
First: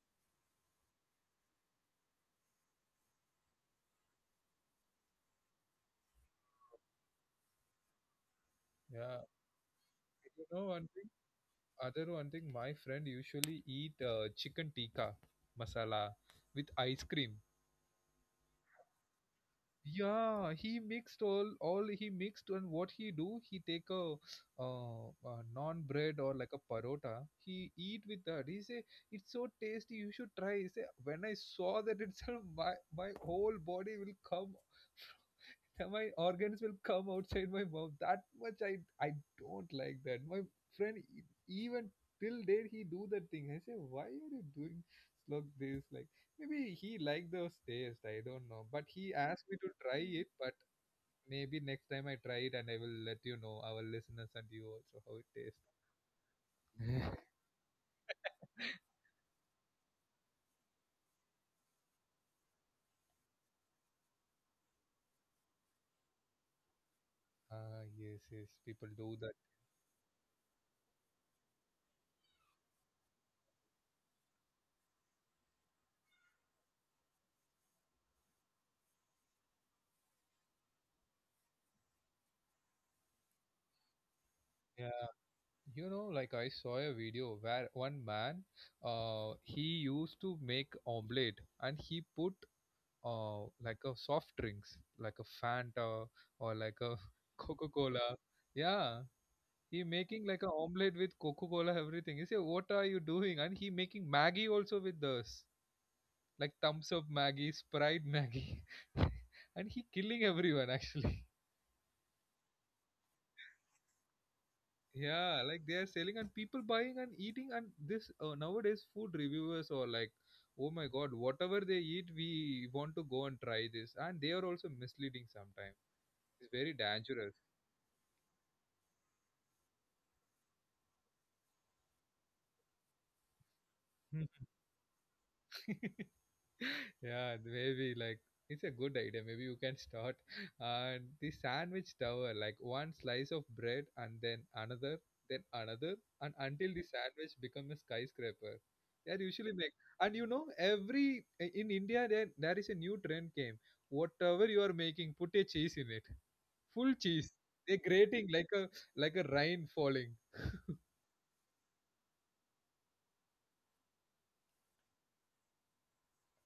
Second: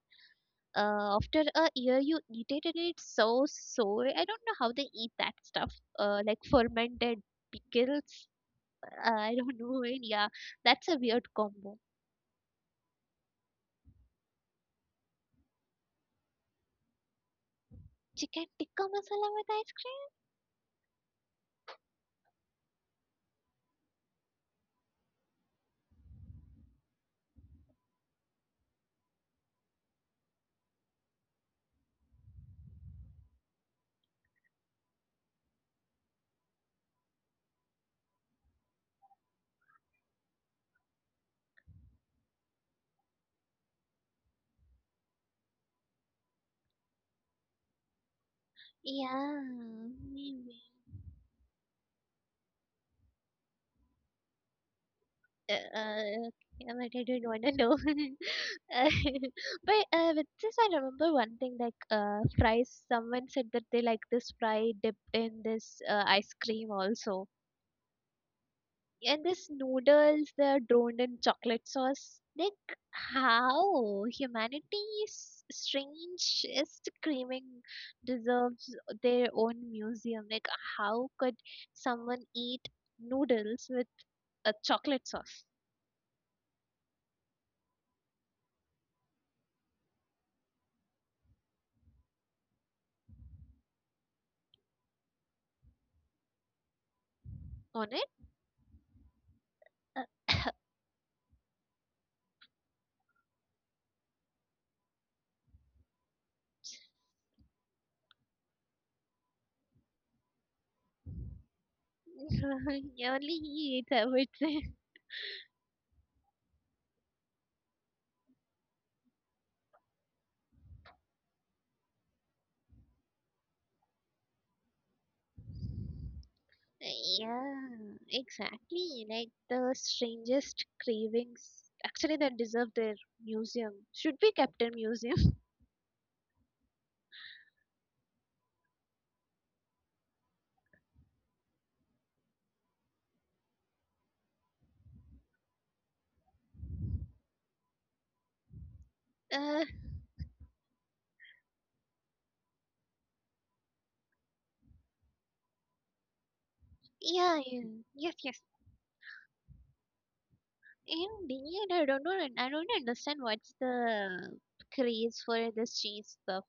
After a year you eat it and it's so soy. I don't know how they eat that stuff, like fermented pickles. Yeah, I don't [LAUGHS] know. And yeah, you know that's one a thing. weird combo. Other one thing, my friend usually eat chicken tikka masala with ice cream. Chicken tikka masala with ice cream? Yeah, he mixed all he mixed, and what he do, he take a non bread or like a parota. He eat with that. He say it's so tasty. You should try. He say when I saw that itself, my whole body will come [LAUGHS] my organs will come outside my mouth. That much I don't like that. My friend even till date he do that thing. I say, why are you doing like this? Like, maybe he like those taste, I don't know, but he Yeah, asked me to try it. But maybe. maybe next time I try it, and I will let you know our listeners and you also how it Uh, tastes. uh, yeah, but I don't [LAUGHS] wanna know. [LAUGHS] Uh, [LAUGHS] but with this, I remember one thing like fries. Someone said that they like this fry dipped in this ice cream also. Ah, yes, yes, people do And that. this noodles they're drowned in chocolate sauce. Like, how humanity is strange is screaming, deserves their own museum. Like, how could someone eat noodles with a chocolate Yeah. sauce You know, like I saw a video where one man, he used to make omelette, and he put like a soft drinks, like a Fanta or like a [LAUGHS] Coca on it? Cola. Yeah, he Uh, making like a omelette with Coca Cola everything. He say, what are you doing? And he making Maggie also with this, like thumbs up Maggie, Sprite Maggie, [LAUGHS] and he killing everyone actually. [LAUGHS] [LAUGHS] Only he eats, I would say. Yeah, like they are selling and people buying and eating, and this nowadays food reviewers or like, oh my god, whatever they eat we want to go and try this, and they are also misleading sometimes. It's very [LAUGHS] dangerous. Yeah, exactly, like the strangest cravings actually that deserve their museum should be kept in museum. [LAUGHS] [LAUGHS] Yeah, maybe like it's a good idea. Maybe you can start [LAUGHS] and the sandwich tower, like one slice of bread, and then another, then another, and until the sandwich become a skyscraper they usually Uh, make. And you know, every in India there is a new trend came. Whatever you are making, put a cheese in it, full cheese. yeah, yeah. They're Yes, grating yes. like a, like a rain falling. In Benin, I don't know. And I don't understand what's the craze for this cheese stuff.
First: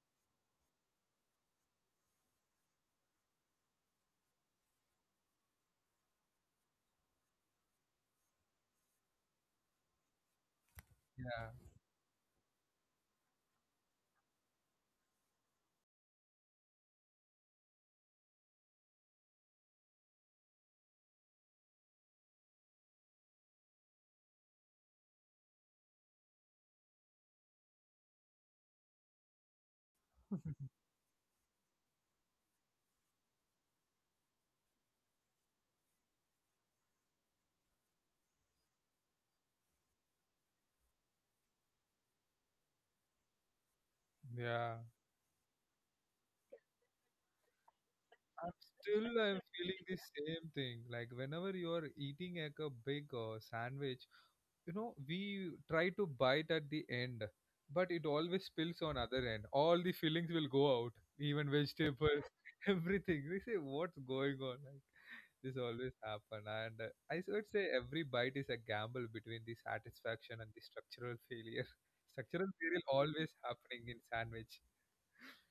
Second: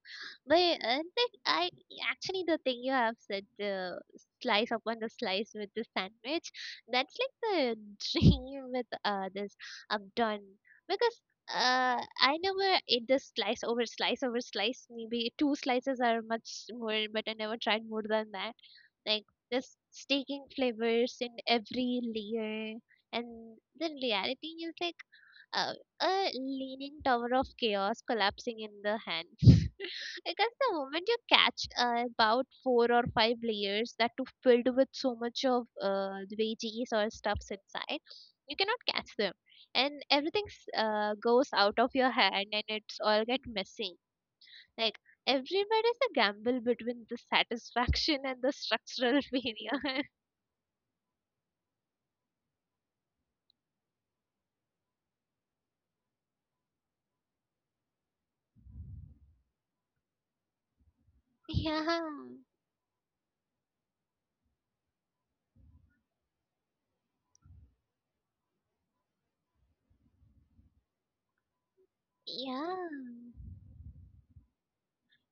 But like, I actually the thing you have said, slice upon the slice with the sandwich. That's like the [LAUGHS] dream with this I've done, because Yeah, I never ate this slice over slice over slice. Maybe two slices are much more, but I never tried more than that, like just taking flavors in every layer. And the reality is like uh, a leaning tower of chaos collapsing in the hand. [LAUGHS] Because the moment you catch about four or five layers that are filled with so much of the veggies or stuffs inside, you cannot catch them and everything goes out of your hand and it's all get messy. yeah. Like, everywhere is a gamble between the satisfaction and the I'm still, structural [LAUGHS] [LAUGHS] I'm feeling the failure. same thing. Like whenever you're eating like a big sandwich, you know, we try to bite at the end, but it always spills on other end. All the fillings will go out, even Yeah, vegetables, [LAUGHS] everything. We say, what's going on? Like this always happen, and would say every bite is a gamble between the satisfaction and the structural failure. [LAUGHS] Structural failure yeah, always happening in sandwich.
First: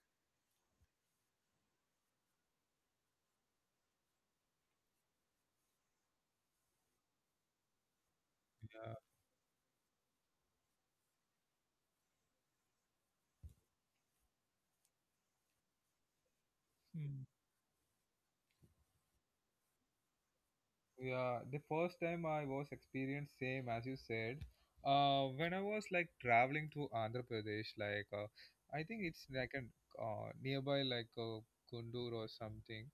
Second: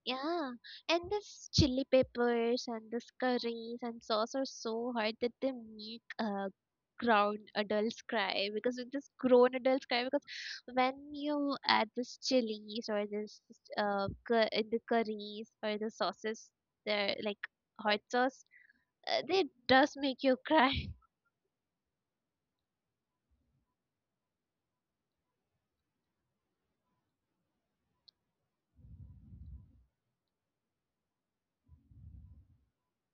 yeah. And this chili peppers and this curries and sauce are so hard that they make [LAUGHS] grown adults cry, because when you add this chilies or this in the curries or the sauces, they're like Yeah. hot sauce. They does make you cry. Yeah, the first time I was experienced same as you said. When I was like traveling to Andhra Pradesh, like I think it's like an nearby like Kundur or something,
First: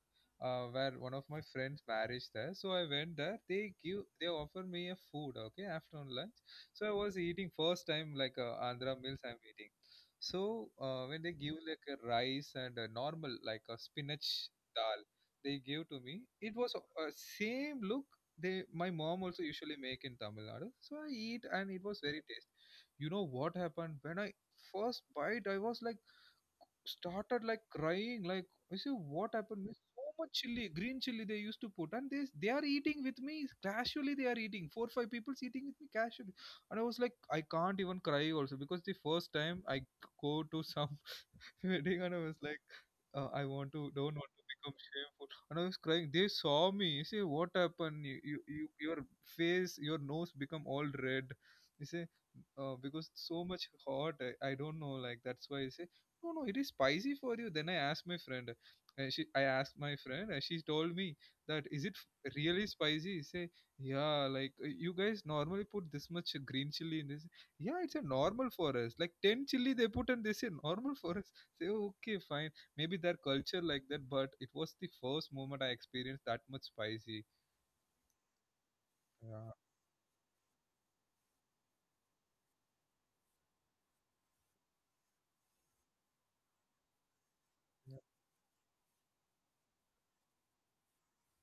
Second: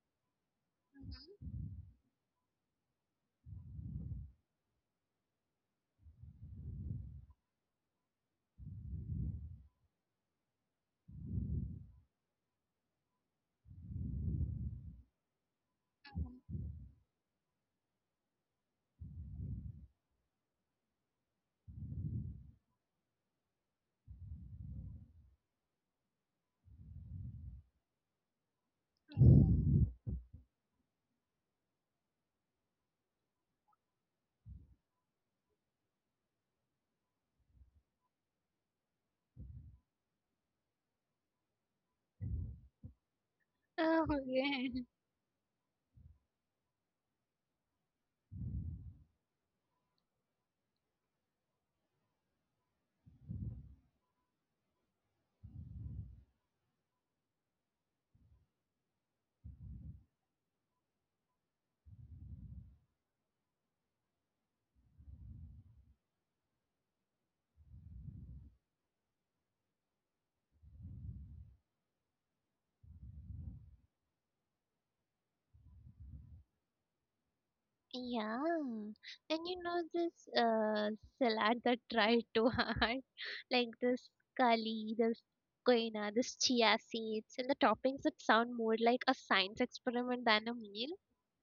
where one of my friends marriage there. So I went there. They offer me a food, okay, afternoon lunch. So I was eating first time like Andhra meals I'm eating. So when they give like a rice and a normal like a spinach dal they gave to me, [LAUGHS] it was a same look they, my mom also usually make in Tamil Nadu. So I eat and it was very tasty. You know what happened when I first bite? I was like started like crying. Like I say, what happened? There's so much chili, green chili they used to put, and they are eating with me casually. They are eating 4-5 people eating with me casually, and I was like I can't even cry also, because the first time I go to some [LAUGHS] wedding and I was like, I want to, Oh, don't want to become yeah. shameful. And I was crying. They saw me. You say, what happened? You your face, your nose become all red. You say, because so much hot. I don't know. Like that's why I say no, no. It is spicy for you. Then I asked my friend. I asked my friend, and she told me, that is it really spicy? I say yeah. Like you guys normally put this much green chili in this. Yeah, it's a normal for us. Like 10 chili they put, and they say normal for us. Say okay, fine, maybe their culture like that, but it was the first moment I experienced that much spicy. Yeah, and Yeah. you know this salad that tried too hard, [LAUGHS] like this kali, this koina, this chia seeds, and the Yeah. toppings that sound more like a science experiment than a meal.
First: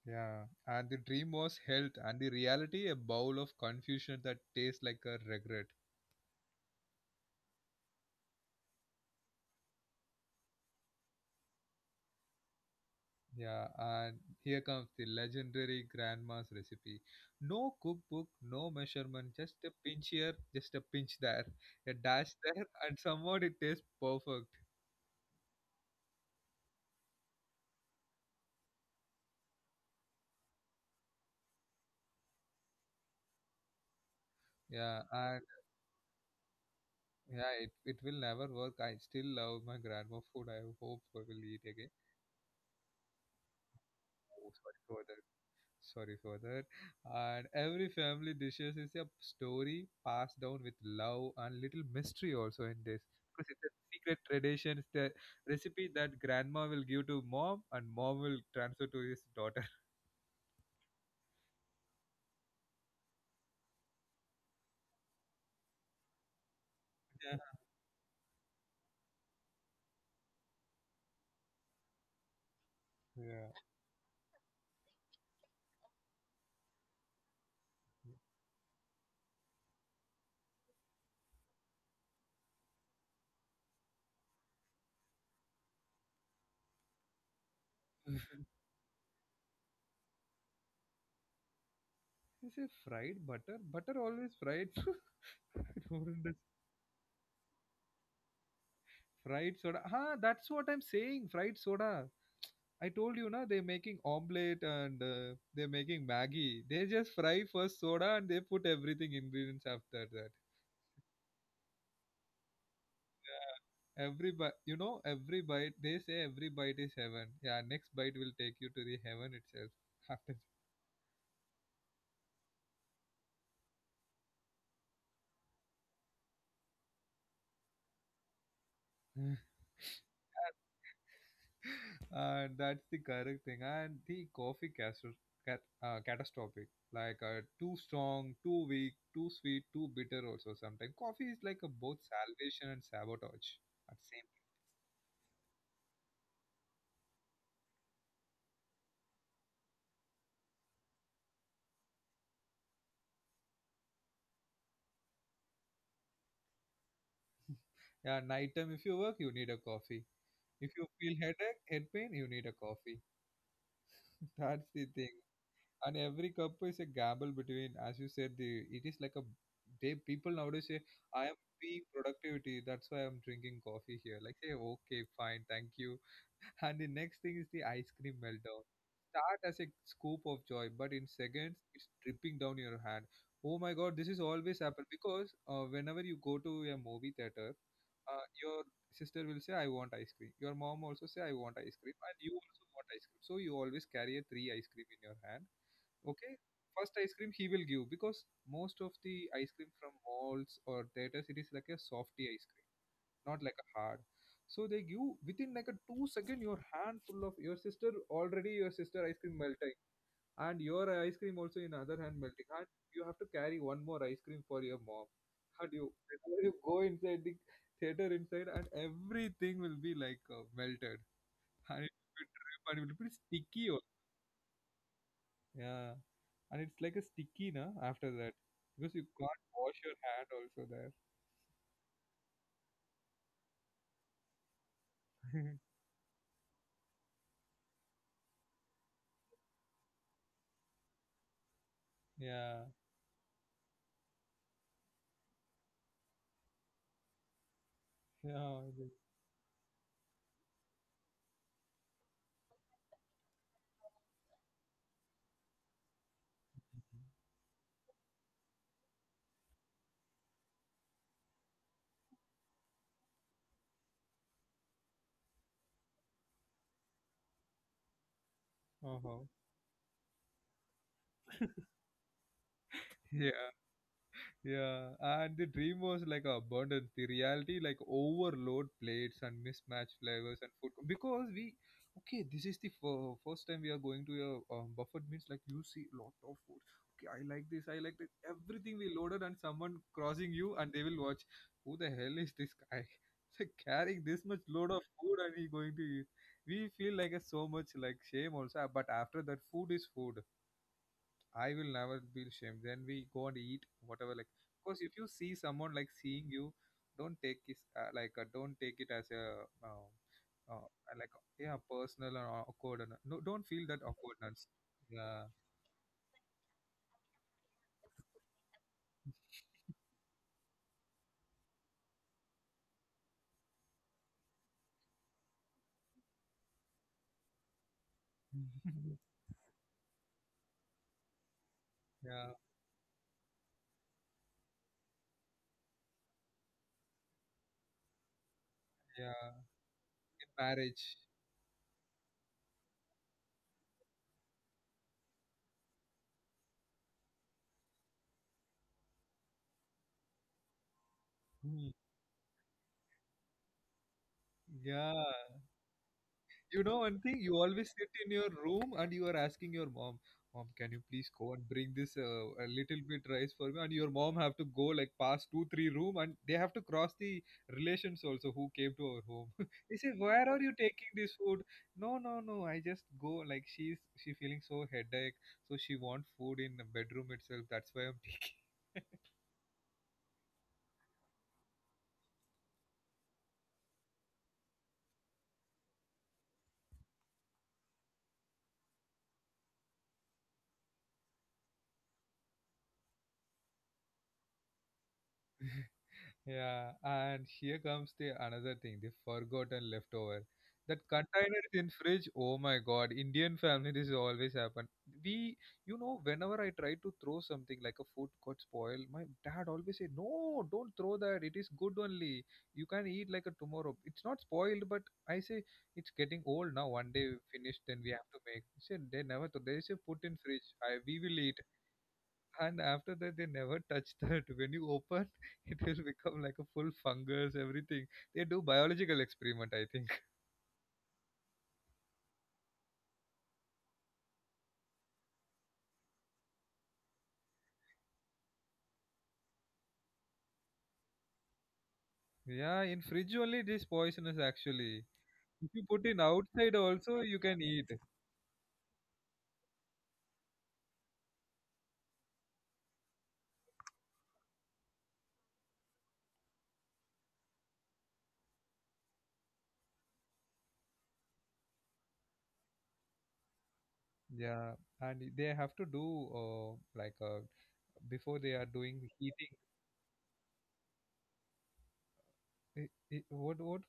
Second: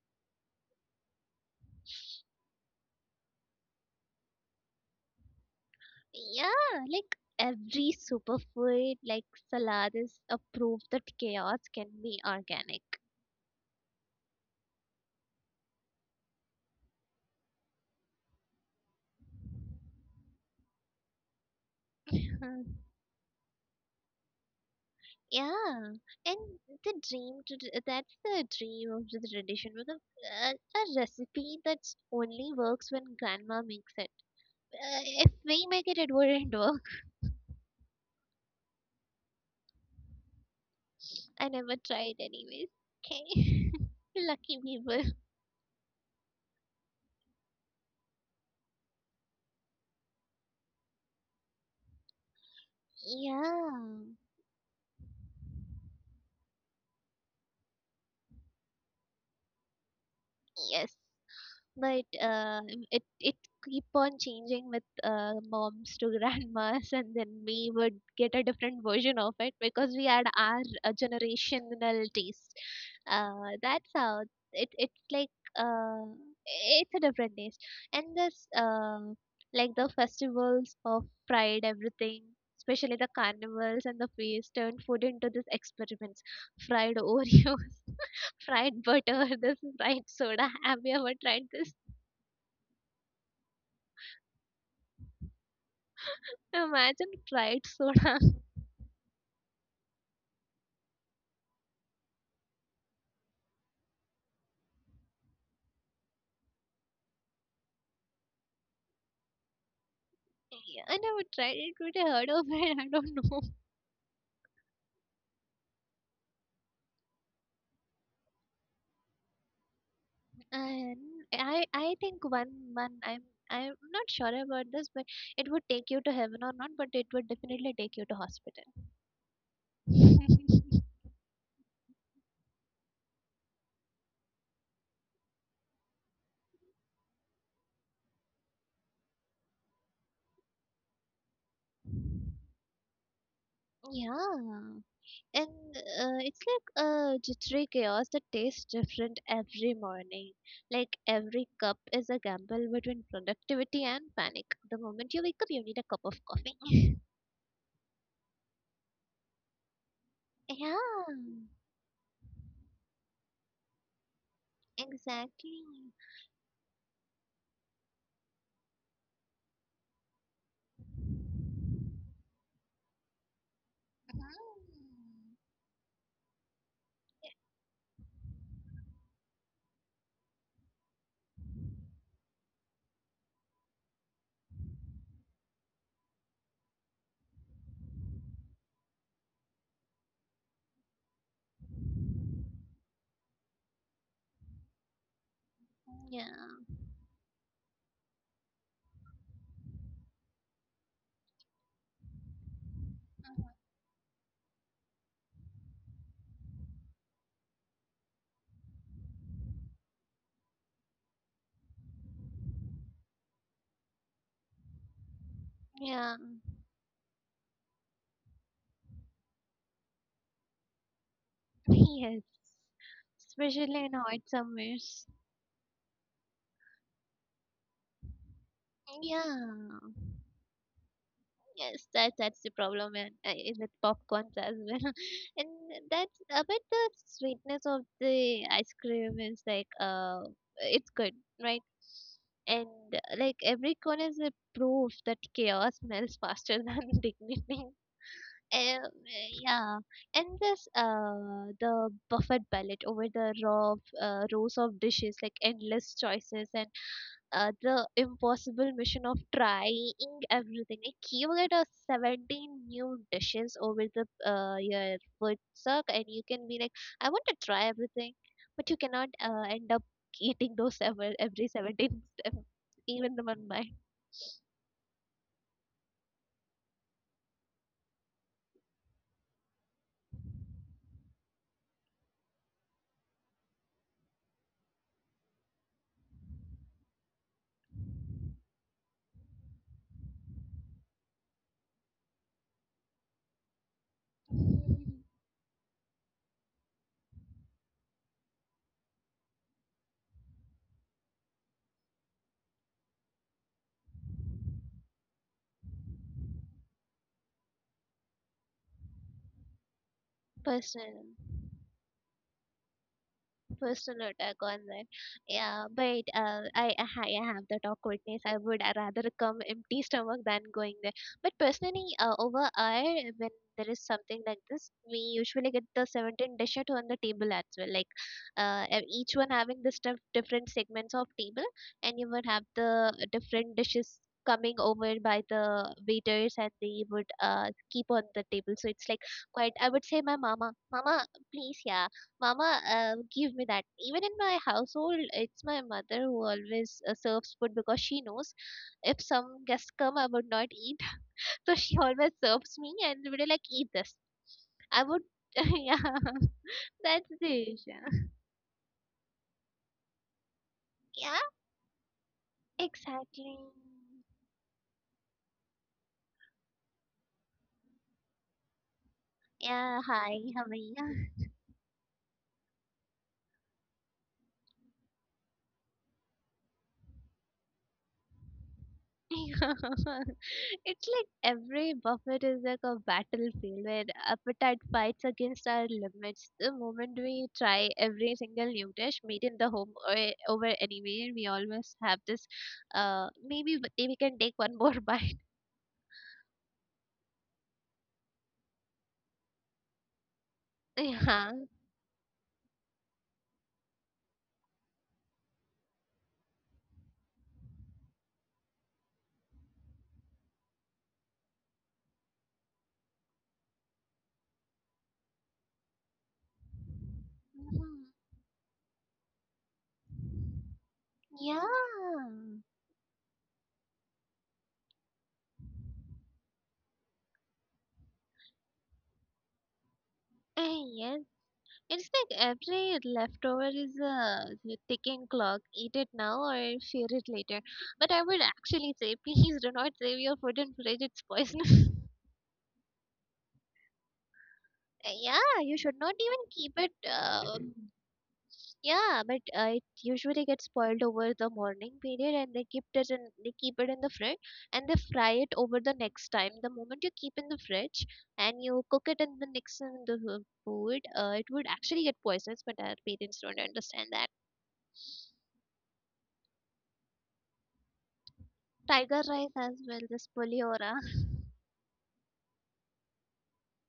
Yeah, and the dream was health, and the reality a bowl of confusion that tastes like a regret. Yeah, like every superfood, like salad, is a proof that chaos can be organic. Yeah, and here comes the legendary grandma's recipe. No cookbook, no measurement, just a pinch here, just a pinch there, a dash there, [LAUGHS] and somehow it tastes perfect. Yeah, and the dream to d- that's the dream of the tradition with a recipe that's only works when grandma makes it. Yeah, If and we make it, it wouldn't work. yeah, it will never work. I still love my grandma food. I hope we will [LAUGHS] I eat again. never tried, anyways. Okay, [LAUGHS] Oh, sorry lucky for that. people. Sorry for that. And every family dishes is a story passed down with love and little mystery also in this, because Yeah, it's a secret tradition. It's the recipe that grandma will give to mom, and mom will transfer to his daughter. [LAUGHS] yes. But it keep on changing with moms to [LAUGHS] grandmas, and then Yeah, we would get a different version of it because we had our generational taste. yeah. That's how it it's like it's a different taste, and this like the festivals of pride, everything. Especially the carnivals and the feast turned food into these experiments. Fried Oreos, [LAUGHS] fried butter, this fried soda. Have you ever tried this? This is fried butter. Butter always fried. [LAUGHS] I don't understand. Imagine fried soda. [LAUGHS] Fried soda, ah, that's what I'm saying, fried soda. I told you na, they're making omelette and they're making Maggie. They just fry first soda and they put everything ingredients after that. Yeah, I never tried it, but I heard of it. [LAUGHS] I don't know. [LAUGHS] Every bite, you know, every bite, they say every bite is heaven. Yeah, next bite will take you to the heaven itself. [LAUGHS] After, And I think one one I'm not sure about this, but it would take you to heaven or not, but it would definitely take you to hospital. [LAUGHS] [LAUGHS] and that's the correct thing. And the catastrophic, like too strong, too weak, too sweet, too bitter. Also, sometimes coffee is like a both salvation and sabotage at same. Yeah. And it's like a jittery chaos that tastes different every morning. Like every cup is a gamble between productivity and panic. The moment you wake up, you need a cup of coffee. [LAUGHS] Yeah, night time if you work, you need a coffee. Yeah. If you feel headache, head pain, you need a coffee. [LAUGHS] That's the thing. Exactly. And every cup is a gamble between, as you said, the, it is like a, they, people nowadays say I am being productivity, that's why I'm drinking coffee here. Mhm. Like say okay, fine, thank you. [LAUGHS] And the next thing is the ice cream meltdown. Start as a scoop of joy, but in seconds it's dripping down your hand. Oh my god, this is always happen, because whenever you go to a movie theater, your sister will say I want ice cream, your mom also say I want ice cream, and you also want ice cream, so you always carry a three ice cream in your hand, Yeah, okay? First ice cream he will give, because most of the ice cream from malls or theaters it is like a softy ice cream, not like a hard. So they give, within like a two second your hand full of, your sister already, your sister ice cream melting, and your ice cream also in other hand melting, and you have to carry one more ice cream for your mom. And you, yeah, whenever you go inside the theater inside, and everything will be like melted, and it will [LAUGHS] yes. be drip, and it will be sticky. Especially in hot summers. Yeah, and it's like a sticky, no? After that, because you can't wash Yeah. your hand also there. Yes, that's the problem and with popcorns as well. [LAUGHS] And [LAUGHS] that's but the sweetness of the ice cream is like it's good, right? Yeah, And like every cone is a proof that chaos melts faster [LAUGHS] than dignity. yeah. Um, yeah, and this the buffet ballet over the raw rows of dishes, like endless choices, and the impossible mission of trying everything. Like you get a 17 new dishes over the your food suck, and you can be like, I want to try everything, but you Uh cannot huh. End up eating those every 17, even the one Yeah. by Yeah, and the dream was like abundance. The reality, like overload plates and mismatched flavors and food. Because we, okay, this is the first time we are going to a buffet means like you see lot of food. Okay, I like this, I like this. Everything we loaded, and someone crossing you and they will watch. Who the hell is this guy? [LAUGHS] Like carrying this much [LAUGHS] load of food, and he going to eat. We feel like a so much like shame also. But after that, food is food. I will never be ashamed. Then we go and eat whatever. Like, because if you see someone like seeing you, don't take it like don't take it as a person. Like, yeah, personal or awkward. And no, don't feel that Personal attack on awkwardness. that. Yeah, Yeah, but I have that awkwardness. I would rather come empty stomach than going there. But personally, over I when there is something like this, we usually get the 17 dishes on the table as well. Like each [LAUGHS] one having the stuff different segments of table, and you would yeah, have the different dishes coming over by the waiters and they would keep on the table, so it's like yeah. quite, I would say, my In mama marriage, mama please. Yeah. Mama, give me that. Even in my household, it's my mother who always serves food because she knows if some guests come, I would not eat. [LAUGHS] So hmm, she always serves me and would be like, eat this. I would, yeah. [LAUGHS] yeah, You know one that's thing, the you always sit issue. in your room and you are asking your mom, mom, can you please Yeah, go and bring this a little bit rice exactly. for me? And your mom have to go like past two, three room, and they have to cross the relations also who came to our home. [LAUGHS] They Yeah, say, hi, where are how you are taking you? this food? No, no, no. I just go, like, she's, she feeling so headache, so she want food in the bedroom itself. That's why I'm taking. [LAUGHS] [LAUGHS] It's like every buffet is like a battlefield where appetite fights against our limits. The moment we try every single new dish made in the home or over anywhere, we always have this. Maybe we can take one more [LAUGHS] bite. Yeah, and here comes the another thing, the forgotten leftover. That Yeah. container in fridge, oh my god, Indian family this always happen. We, you know, whenever I try to throw something like a food got spoiled, my dad always say, no, don't throw that, it is good only. You can eat like a tomorrow. It's not spoiled, but I say it's getting old now. One day finished, then we Mhm. have to make. He said they never throw, they say put in fridge. I, we will eat. Yeah. And after that they never touch [LAUGHS] that. When you open [LAUGHS] it will become like a full fungus everything. They do biological experiment I think. Yes. It's like every leftover is a ticking clock. Eat it now or fear it later. But I would actually say, please do not save your food in fridge. It's poisonous. [LAUGHS] [LAUGHS] Yeah, in fridge only it is poisonous actually. Yeah, If you you should put not in even keep outside it. also you can eat. Yeah, but it usually gets spoiled over the morning period, and they keep it in. They keep it in the fridge, and they fry it over the next time. The moment you keep in the fridge and you cook it in the next in the food, it would actually get poisonous. But our parents don't understand that. Yeah, and they have to do uh, like before they are doing Tiger heating. rice as well, this puliora. eh, what what.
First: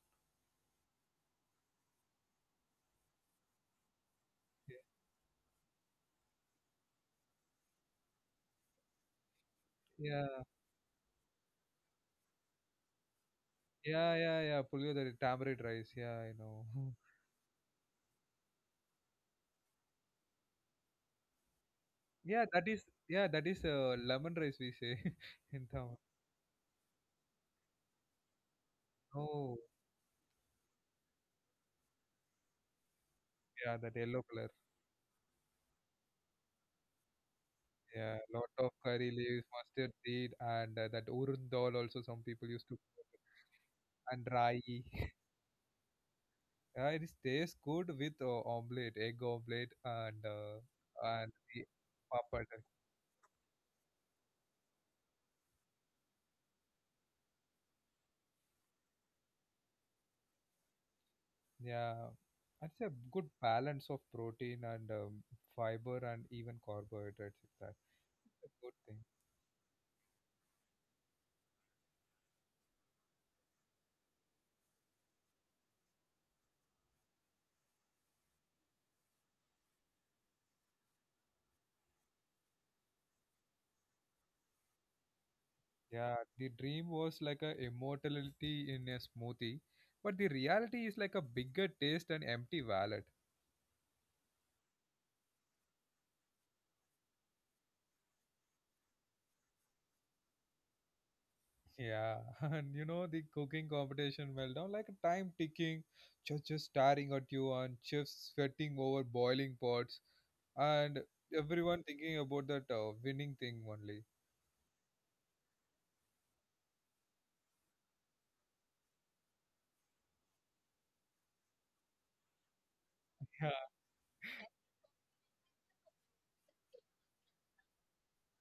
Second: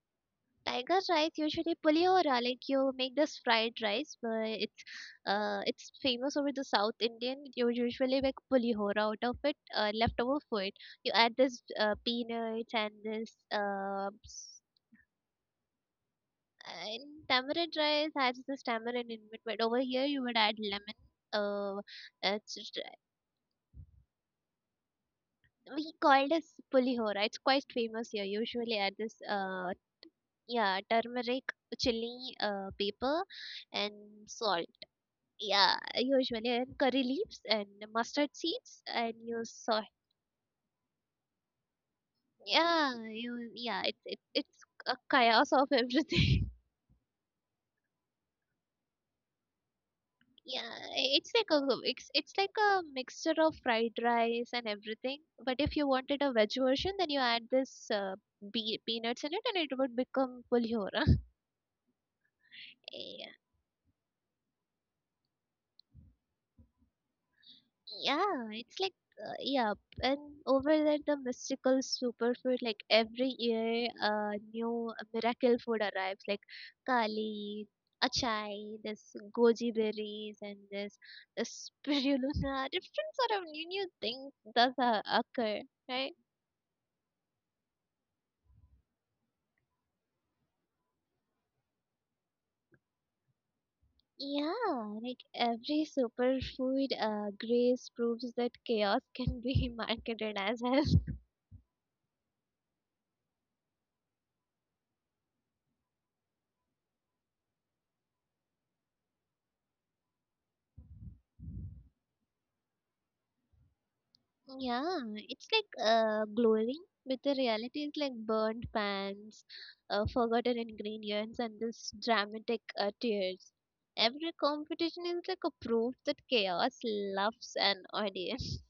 Tiger rice usually puliora, like you make this fried rice, but it's famous over the South Indian. You usually make puliora out of it, leftover Yeah, food. You add this peanuts and this yeah, yeah, yeah, puliyodar, tamarind rice, yeah, I know. [LAUGHS] and tamarind rice has this tamarind in it, but over here you would add lemon. Uh, Yeah, it's, that just- is, yeah, that is lemon rice we say [LAUGHS] in we Tamil. call this pulihora. It's quite famous here. Usually add this Oh, yeah, turmeric, chili, pepper yeah, and that yellow color. salt, yeah, usually, and curry leaves and Yeah, mustard lot of seeds curry and you leaves, salt. mustard seed, and that urad dal also some people used to yeah put, you yeah it's it, and it's rai. a [LAUGHS] chaos of everything. Yeah, it is- tastes good with omelette, egg omelette, [LAUGHS] Yeah, it's and like a the it's, it's papad. like a mixture of fried rice and everything, but if you wanted a veg version, then you add this peanuts in it and it would become pulhora. Yeah, that's a good [LAUGHS] balance of protein and fiber and even carbohydrates. It's that Yeah, a good it's like thing. Yeah, and over there the mystical superfood, like every year a new miracle food arrives like kali, achai, this goji berries and this [LAUGHS] spirulina, different sort of new things does occur, right? Yeah, the dream was like a immortality in a smoothie, but the reality is like a bigger taste and empty wallet. Yeah, like every superfood grace proves that chaos can be [LAUGHS] marketed as health. Yeah, [LAUGHS] and you know the cooking competition meltdown, like time ticking, just staring at you, and chefs sweating over boiling pots, and everyone thinking about that winning thing only. Yeah, it's like glowing, but the reality is like burned pans, forgotten ingredients, and this dramatic tears. Yeah. Every competition is like a proof that chaos loves an audience. [LAUGHS]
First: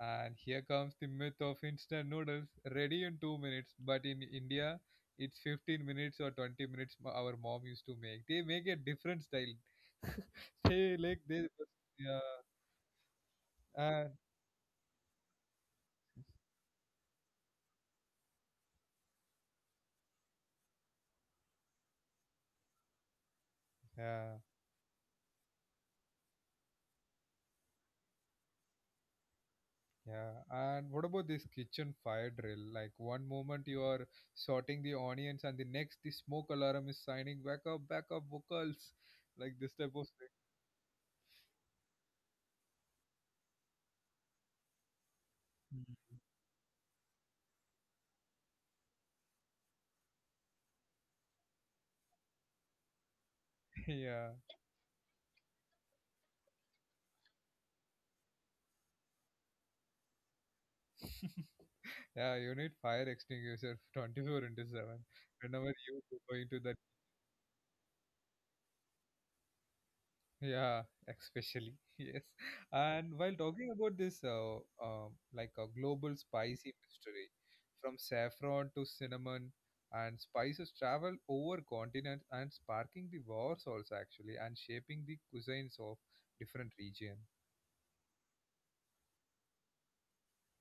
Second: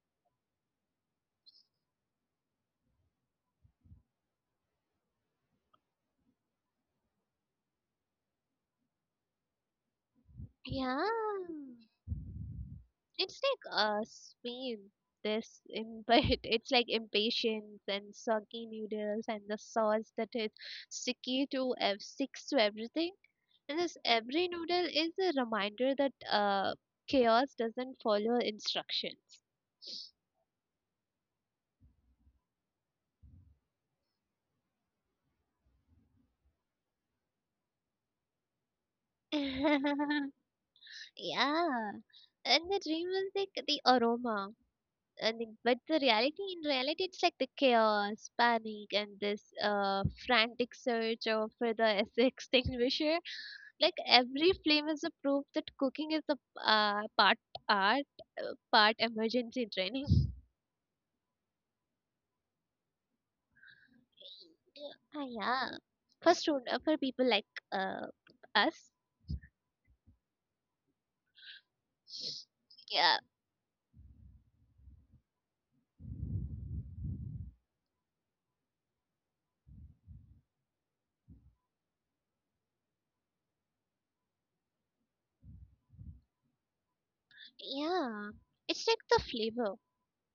And here comes the myth of instant noodles, ready in 2 minutes. But in India, it's 15 minutes or 20 minutes. Our mom used to make. They make a different style. They Yeah, like they, yeah, it's like and speed. This imp- [LAUGHS] it's like impatience and soggy noodles and the sauce that is sticks to everything. And this yeah. every noodle is a reminder that chaos doesn't follow instructions. Yeah, and what about this kitchen fire drill? Like one moment you are sorting the onions, and the next the smoke alarm is signing back up, vocals, like this [LAUGHS] type of Yeah, and the dream was like the aroma, and the, thing. but [LAUGHS] the reality in reality it's like the chaos, panic, and this frantic search of for the [LAUGHS] extinguisher. Like Yeah, every flame is a proof that cooking is a part art, part emergency training. yeah, you need fire extinguisher 24 into 7 Ah, whenever you yeah. go into For the. student, for people like uh, us, Yeah, especially. [LAUGHS] Yes. And while yeah, talking about this, like a global spicy mystery, from saffron to cinnamon, and spices travel over continents and sparking the wars also actually, and shaping the cuisines of different region. yeah. It's like the flavor.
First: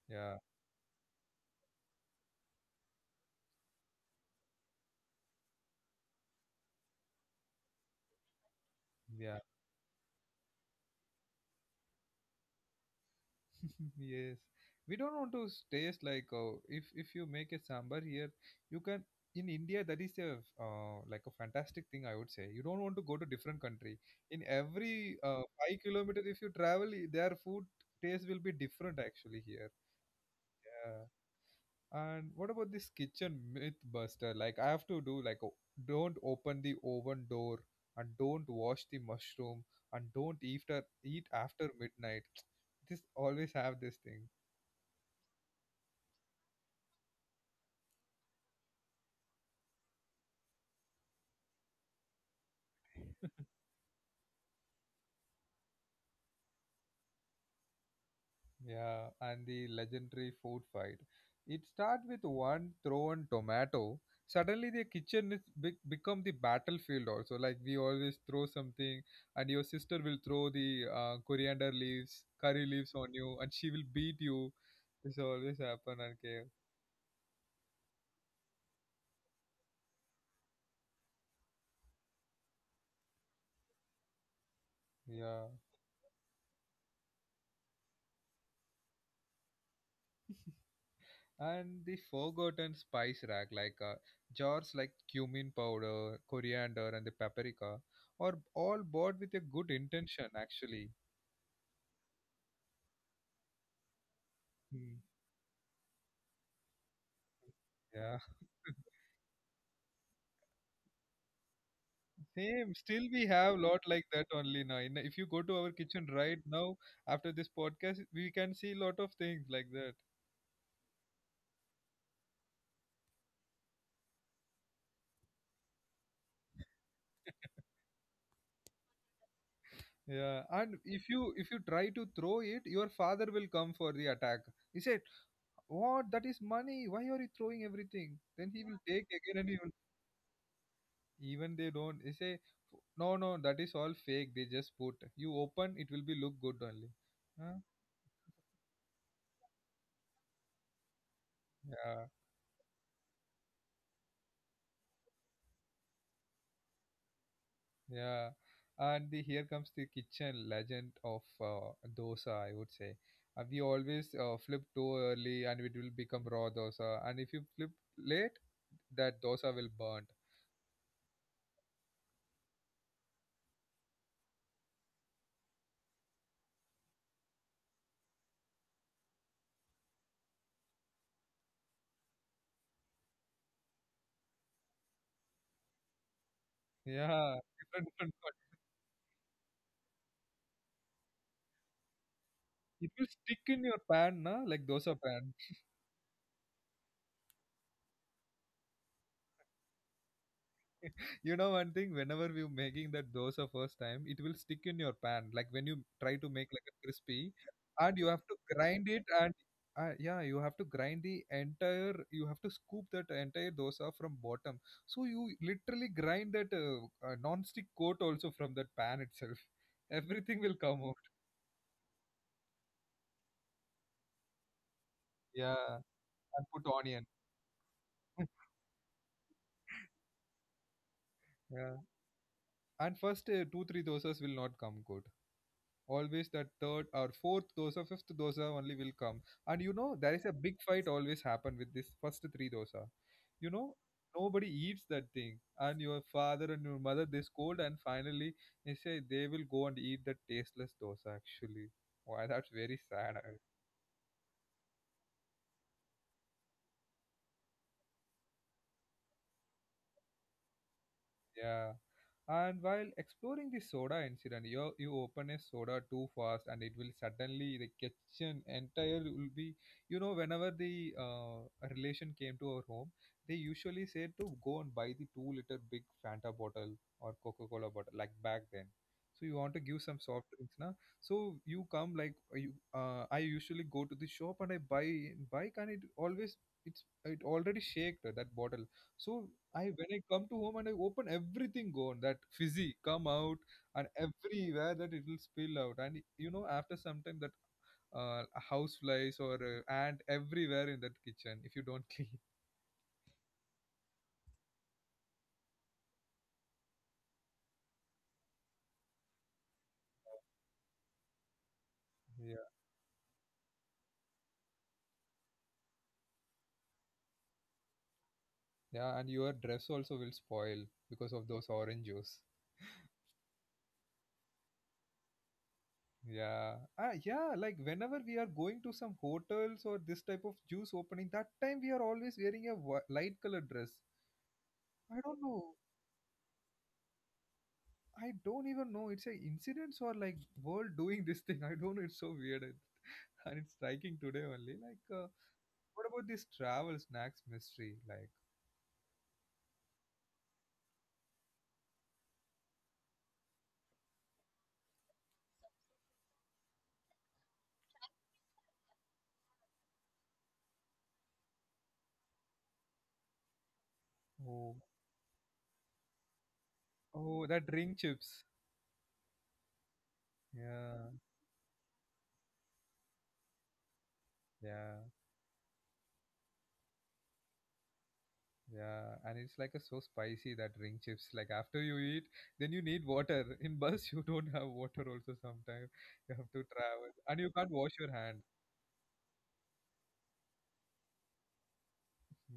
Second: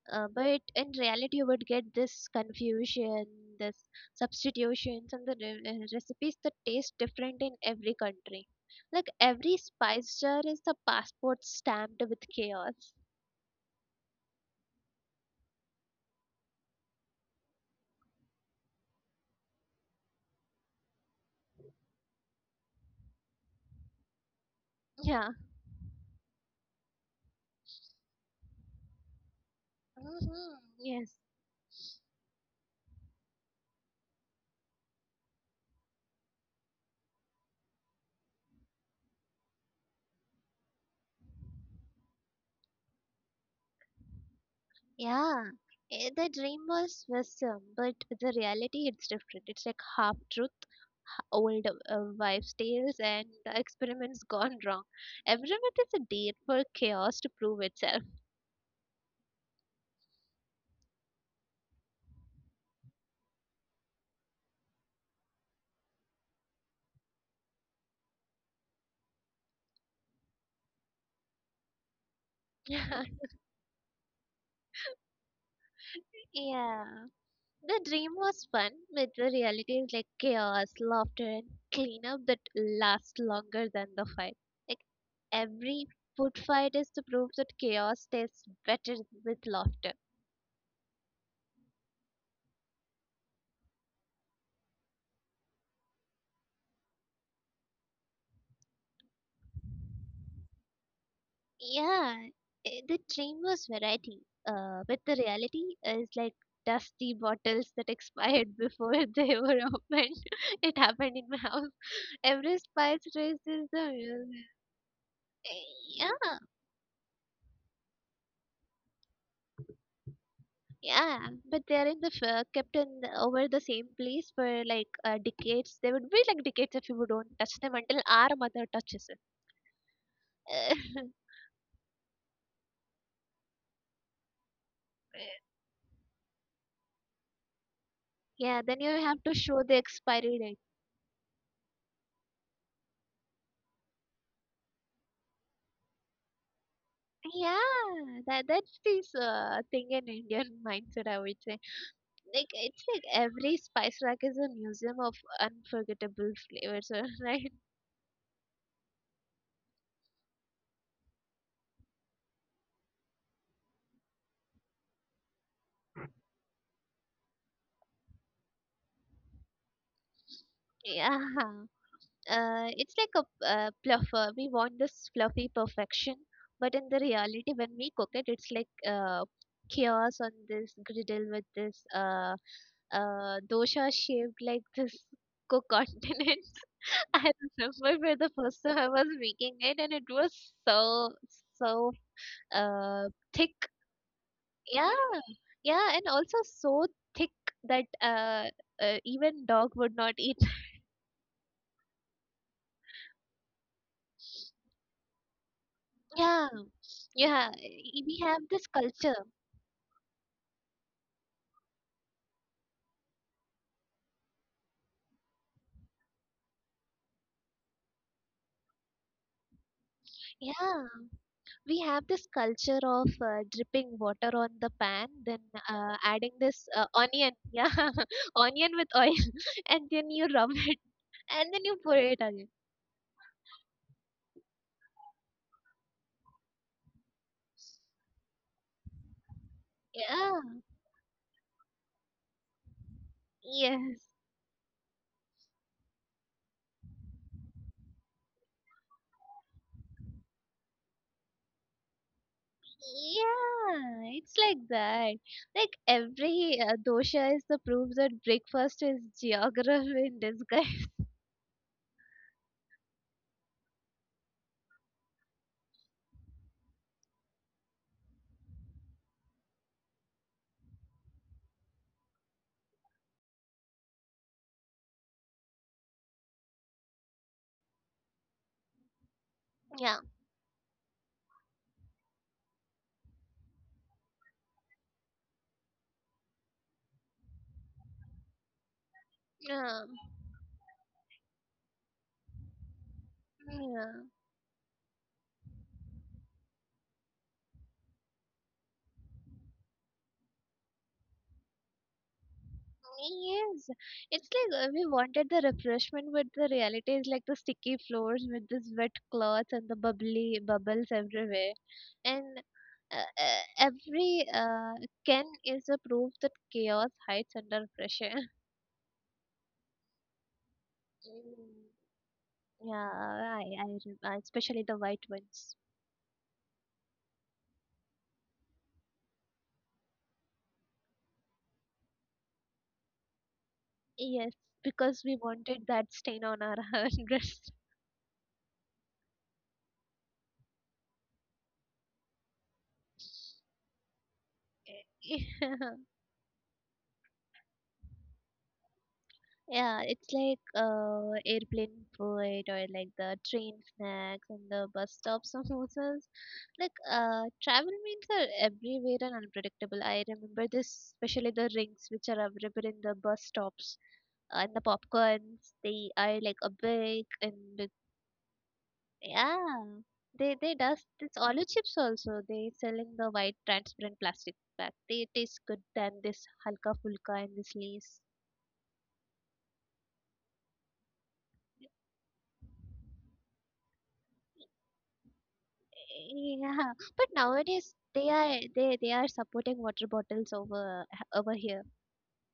Yeah, But in reality, you would get this confusion, this substitutions, and the recipes that taste different in every country. Like yeah. every spice jar is the passport stamped with chaos. Yes, we don't want to taste like, if you make a sambar here, you can in India that is a, like a fantastic thing I would say. You don't want to go to different country. In every Yeah. 5 kilometer, if you travel, their food taste will be different actually here. Mm-hmm. Yeah. Yes. And what about this kitchen myth buster? Like I have to do like don't open the oven door and don't wash the mushroom and don't eat after eat after midnight. [TSK] This always have this thing. Yeah. The dream was wisdom, but the reality it's different. It's like half truth, old wives' tales and the experiments gone wrong. Every myth is a date for chaos to prove itself. Yeah, and the legendary food fight. It starts with one thrown tomato. Suddenly, the kitchen is become the battlefield. Also, like we always throw something, and your sister will throw the coriander leaves, curry [LAUGHS] leaves Yeah. on you, and she will beat you. This always happen and cave. The dream was fun, but the reality is like chaos, laughter, and cleanup that lasts longer than the fight. Like Yeah, every food fight is to prove that chaos tastes better with laughter. and the forgotten spice rack, like jars like cumin powder, coriander, and the paprika, are all bought with a good intention. Actually. Yeah, the dream was variety, Hmm. but the reality is like dusty bottles that Yeah. expired [LAUGHS] before [LAUGHS] they were opened. [LAUGHS] It happened in my house. Every Same. spice Still, we race have is lot the like that real. only now. If you go to Eh, our kitchen right yeah, now after this podcast, we can see lot of things like that. yeah, but they're in the kept in the, over the same place for like decades. They would be like decades if you don't touch them until our mother touches it. Yeah, and if [LAUGHS] you if you try to throw it, your father will come for the attack. He said, "What? That is money. Why are you throwing everything?" Then Yeah, he will then you take have to again and he show will. the expiry date. Even they don't. They say, "No, no, that is all fake. They just put. You open, it will be look good only." Huh? Yeah, that's this thing in Indian [LAUGHS] mindset, I would say. Yeah. Like it's like every spice rack is a museum of unforgettable flavors, [LAUGHS] right? Yeah, and the here comes the kitchen legend of, dosa. I would say we always flip too early, and it will become raw dosa. And if you flip late, that dosa will burn. Yeah. Uh, it's like a fluffer. We want this fluffy perfection, but in the reality, when we cook it, it's like chaos on this griddle with this dosha shaped like this cook continent. [LAUGHS] I Yeah, [LAUGHS] different, remember different. for the kind. first time I was making it, and it was so so It will uh, stick in thick. your pan, na? Like Yeah, dosa pan. yeah, and also so thick that even dog would not eat. You know one thing, whenever we're making that dosa first time, it will stick in your pan, like when you try to make Yeah, like a crispy, yeah, and you we have to have this grind it, culture. and yeah, you have to grind the entire, you have to scoop that entire dosa from bottom, so you literally grind that non-stick coat also from that pan itself. [LAUGHS] everything will come Yeah, out. we have this culture of dripping water on the pan, then Yeah, adding and put this onion. onion, [LAUGHS] yeah, [LAUGHS] onion with oil, [LAUGHS] and then you rub it, and then yeah, you pour it again. and first, 2 3 dosas will not come good. Always that third or fourth dosa, fifth dosa only will come. And you know there is a Yeah, big fight always happen with this first three dosa, you know, yes, nobody eats that thing, and your father and your mother they scold, and finally they say they will go and eat that tasteless dosa actually. Why? That's very sad. yeah, it's like that. Like every dosha is the proof that breakfast is geography in disguise. [LAUGHS] Yeah. And while exploring the soda incident, you open a soda too fast, and it will suddenly the kitchen entire will be. You know, whenever the a relation came to our home, they usually said to go and buy the 2 liter big Fanta bottle or Coca Cola bottle, like back then. So you want to give some Yeah, soft drinks, na? So you come like, you. I usually go to the shop, and I buy, and it always, it's it already shaked that bottle, so I yeah, when I come to home and I open, everything gone, that fizzy come out, and yeah. everywhere that it will spill out. And you know after some time that, uh, house flies or ant everywhere in that kitchen if you don't [LAUGHS] clean. Yes, it's like we wanted the refreshment, but the reality is like the sticky floors with this wet cloth and the bubbly bubbles everywhere, and Yeah, every can is a proof that chaos hides under pressure. [LAUGHS] yeah, and your dress also will spoil because of those Mm, orange juice. yeah, especially the white ones. Yeah, ah, yeah. Like whenever we are going to some hotels or this type of juice opening, that time we are always wearing a light colored dress. Yes, I because don't we know, wanted that stain on our [LAUGHS] dress. I don't even know it's a incidents or like world doing this thing. I don't know. It's so weird, and [LAUGHS] and it's striking today only. Like, [LAUGHS] Yeah. what about this travel snacks mystery? Like, Yeah, it's like airplane food or like the train snacks and the bus stop samosas. Like travel means are everywhere and unpredictable. I remember this, especially the rings which are available in the bus stops oh, and the popcorns. They are like a big oh, and that with- ring chips. yeah, they Yeah, does this olive chips also. They sell in the white transparent plastic yeah, bag. They taste good than this halka fulka and this lace. yeah. And it's like a so spicy that ring chips. Like after you eat, then you need water. In bus, [LAUGHS] you don't have water also. Sometimes you have to Yeah, travel but and you can't wash nowadays your hand. They are supporting water bottles over over here.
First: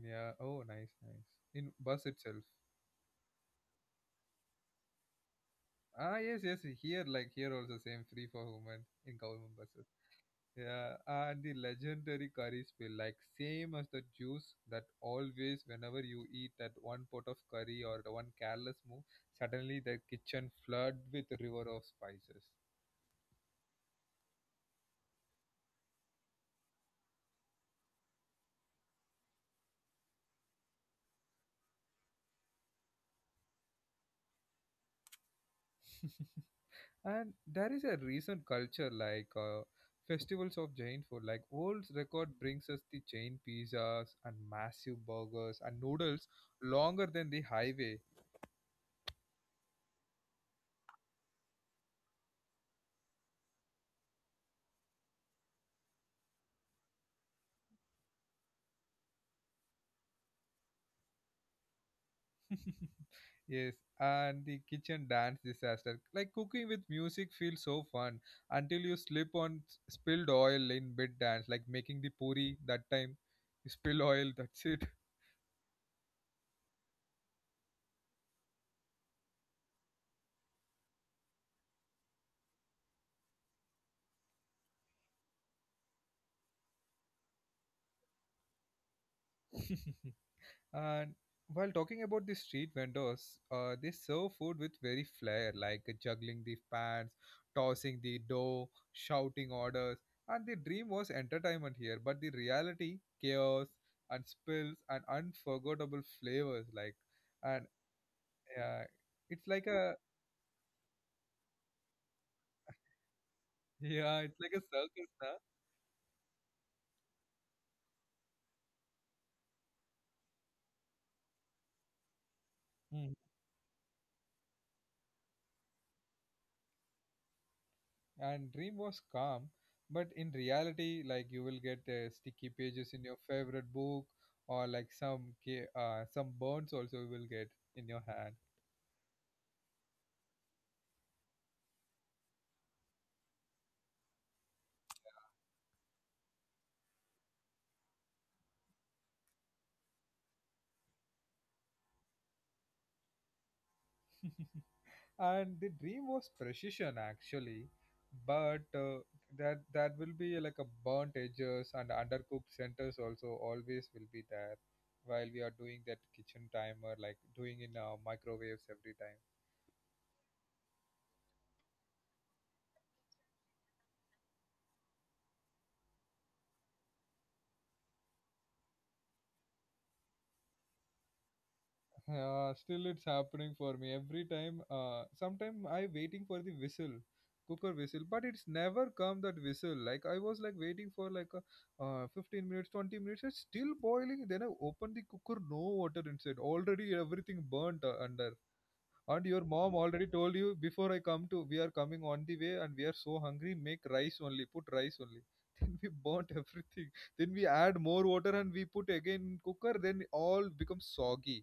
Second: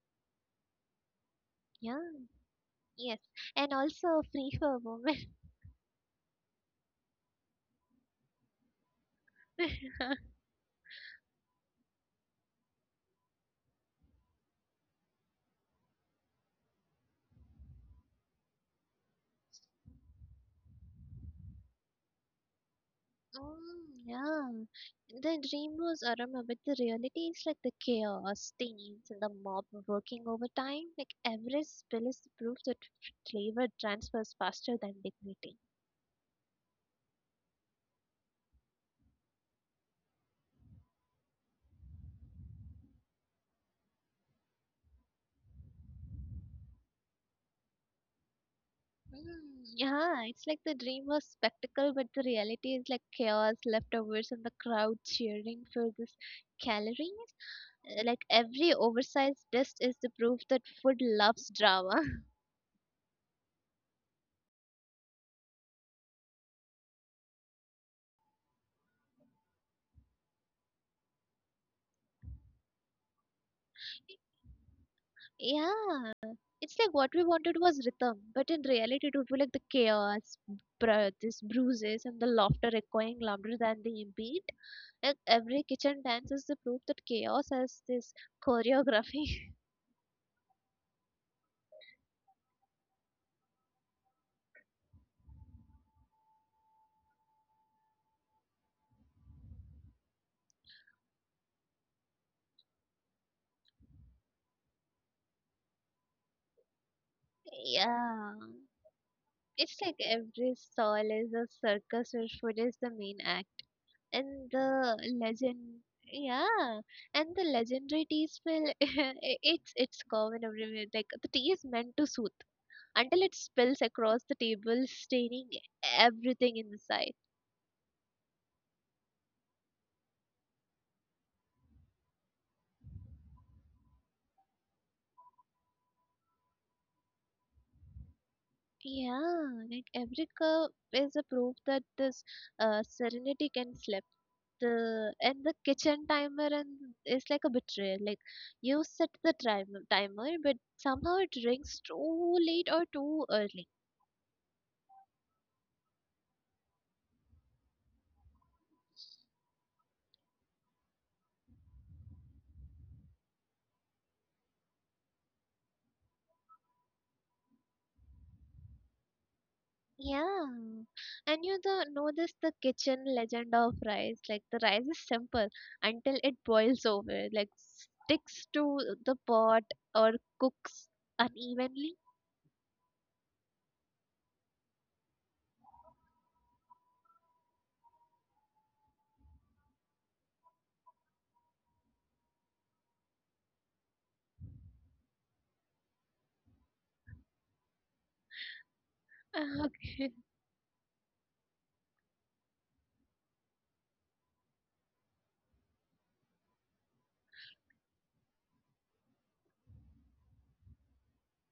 Yeah. Oh, nice, nice. In Yeah, bus itself. yes, and also free for women. Ah, yes, yes. Here, like here, also same free for women in government buses. [LAUGHS] Yeah, and the legendary curry spill, like same as the juice that always, whenever you eat that one pot of curry or the one careless move, suddenly the kitchen flood with river of spices. Mm, yeah, the dream was Arama, but the reality is like the chaos, teens, and the mob working overtime. Like every spill is proof that flavor transfers faster than dignity. And there is a recent culture like, festivals of Jain food, like old record brings us the Jain pizzas and massive burgers and noodles longer than the highway. Mm, yeah, it's like the dream was spectacle, but the reality is like chaos, leftovers, and the crowd cheering for this calories. Like every oversized dust is the proof that food loves drama. Yes, and the kitchen dance disaster. Like cooking with music feels so fun until you slip on spilled oil in mid dance, like making the puri that time. You spill oil, [LAUGHS] [LAUGHS] that's it. Yeah, it's like what we wanted was rhythm, but in reality, it would be like the chaos, this bruises, and the laughter echoing louder than the beat. Like every kitchen dance is the proof that chaos has this choreography. And while talking about the street vendors, they serve food with very flair, like juggling the pans, tossing the dough, shouting orders. And the dream was entertainment here, but the reality, chaos, and spills, and unforgettable flavors like [LAUGHS] and. Yeah. Yeah, it's like It's like a. every stall is a circus where food is the main act, [LAUGHS] yeah, it's and like a the circus, na? Yeah, and the legendary tea smell. [LAUGHS] It's common everywhere. Like the tea is meant to soothe until Mm. it spills across the table, staining everything in sight. And dream was calm, but in reality, like you will get sticky pages in your favorite book, or like some some burns also you will get in your hand. Yeah, like every curve is a proof that this serenity can slip. The and the kitchen timer and is like a betrayal. Like you set the timer, but somehow it rings too late or too early. [LAUGHS] And the dream was precision actually, but that will be like a burnt edges and undercooked centers also always will be there while we are doing that kitchen timer, like doing in microwaves every time. Yeah, and know this the kitchen legend of rice. Like the rice is simple until it boils over. Like sticks to the pot or cooks unevenly. [LAUGHS] Yeah, still it's happening for me every time. Sometime I waiting for the whistle, cooker whistle, but it's never come that whistle. Like I was like waiting for like a, 15 minutes, 20 minutes. It's still boiling. Then I open the cooker, no water inside. Already everything burnt under. And your mom Okay. already told you before, I come to, we are coming on the way, and we are so hungry. Make rice only. Put rice only. [LAUGHS] Then we burnt everything. Then we add more water and we put again in cooker. Then all becomes soggy.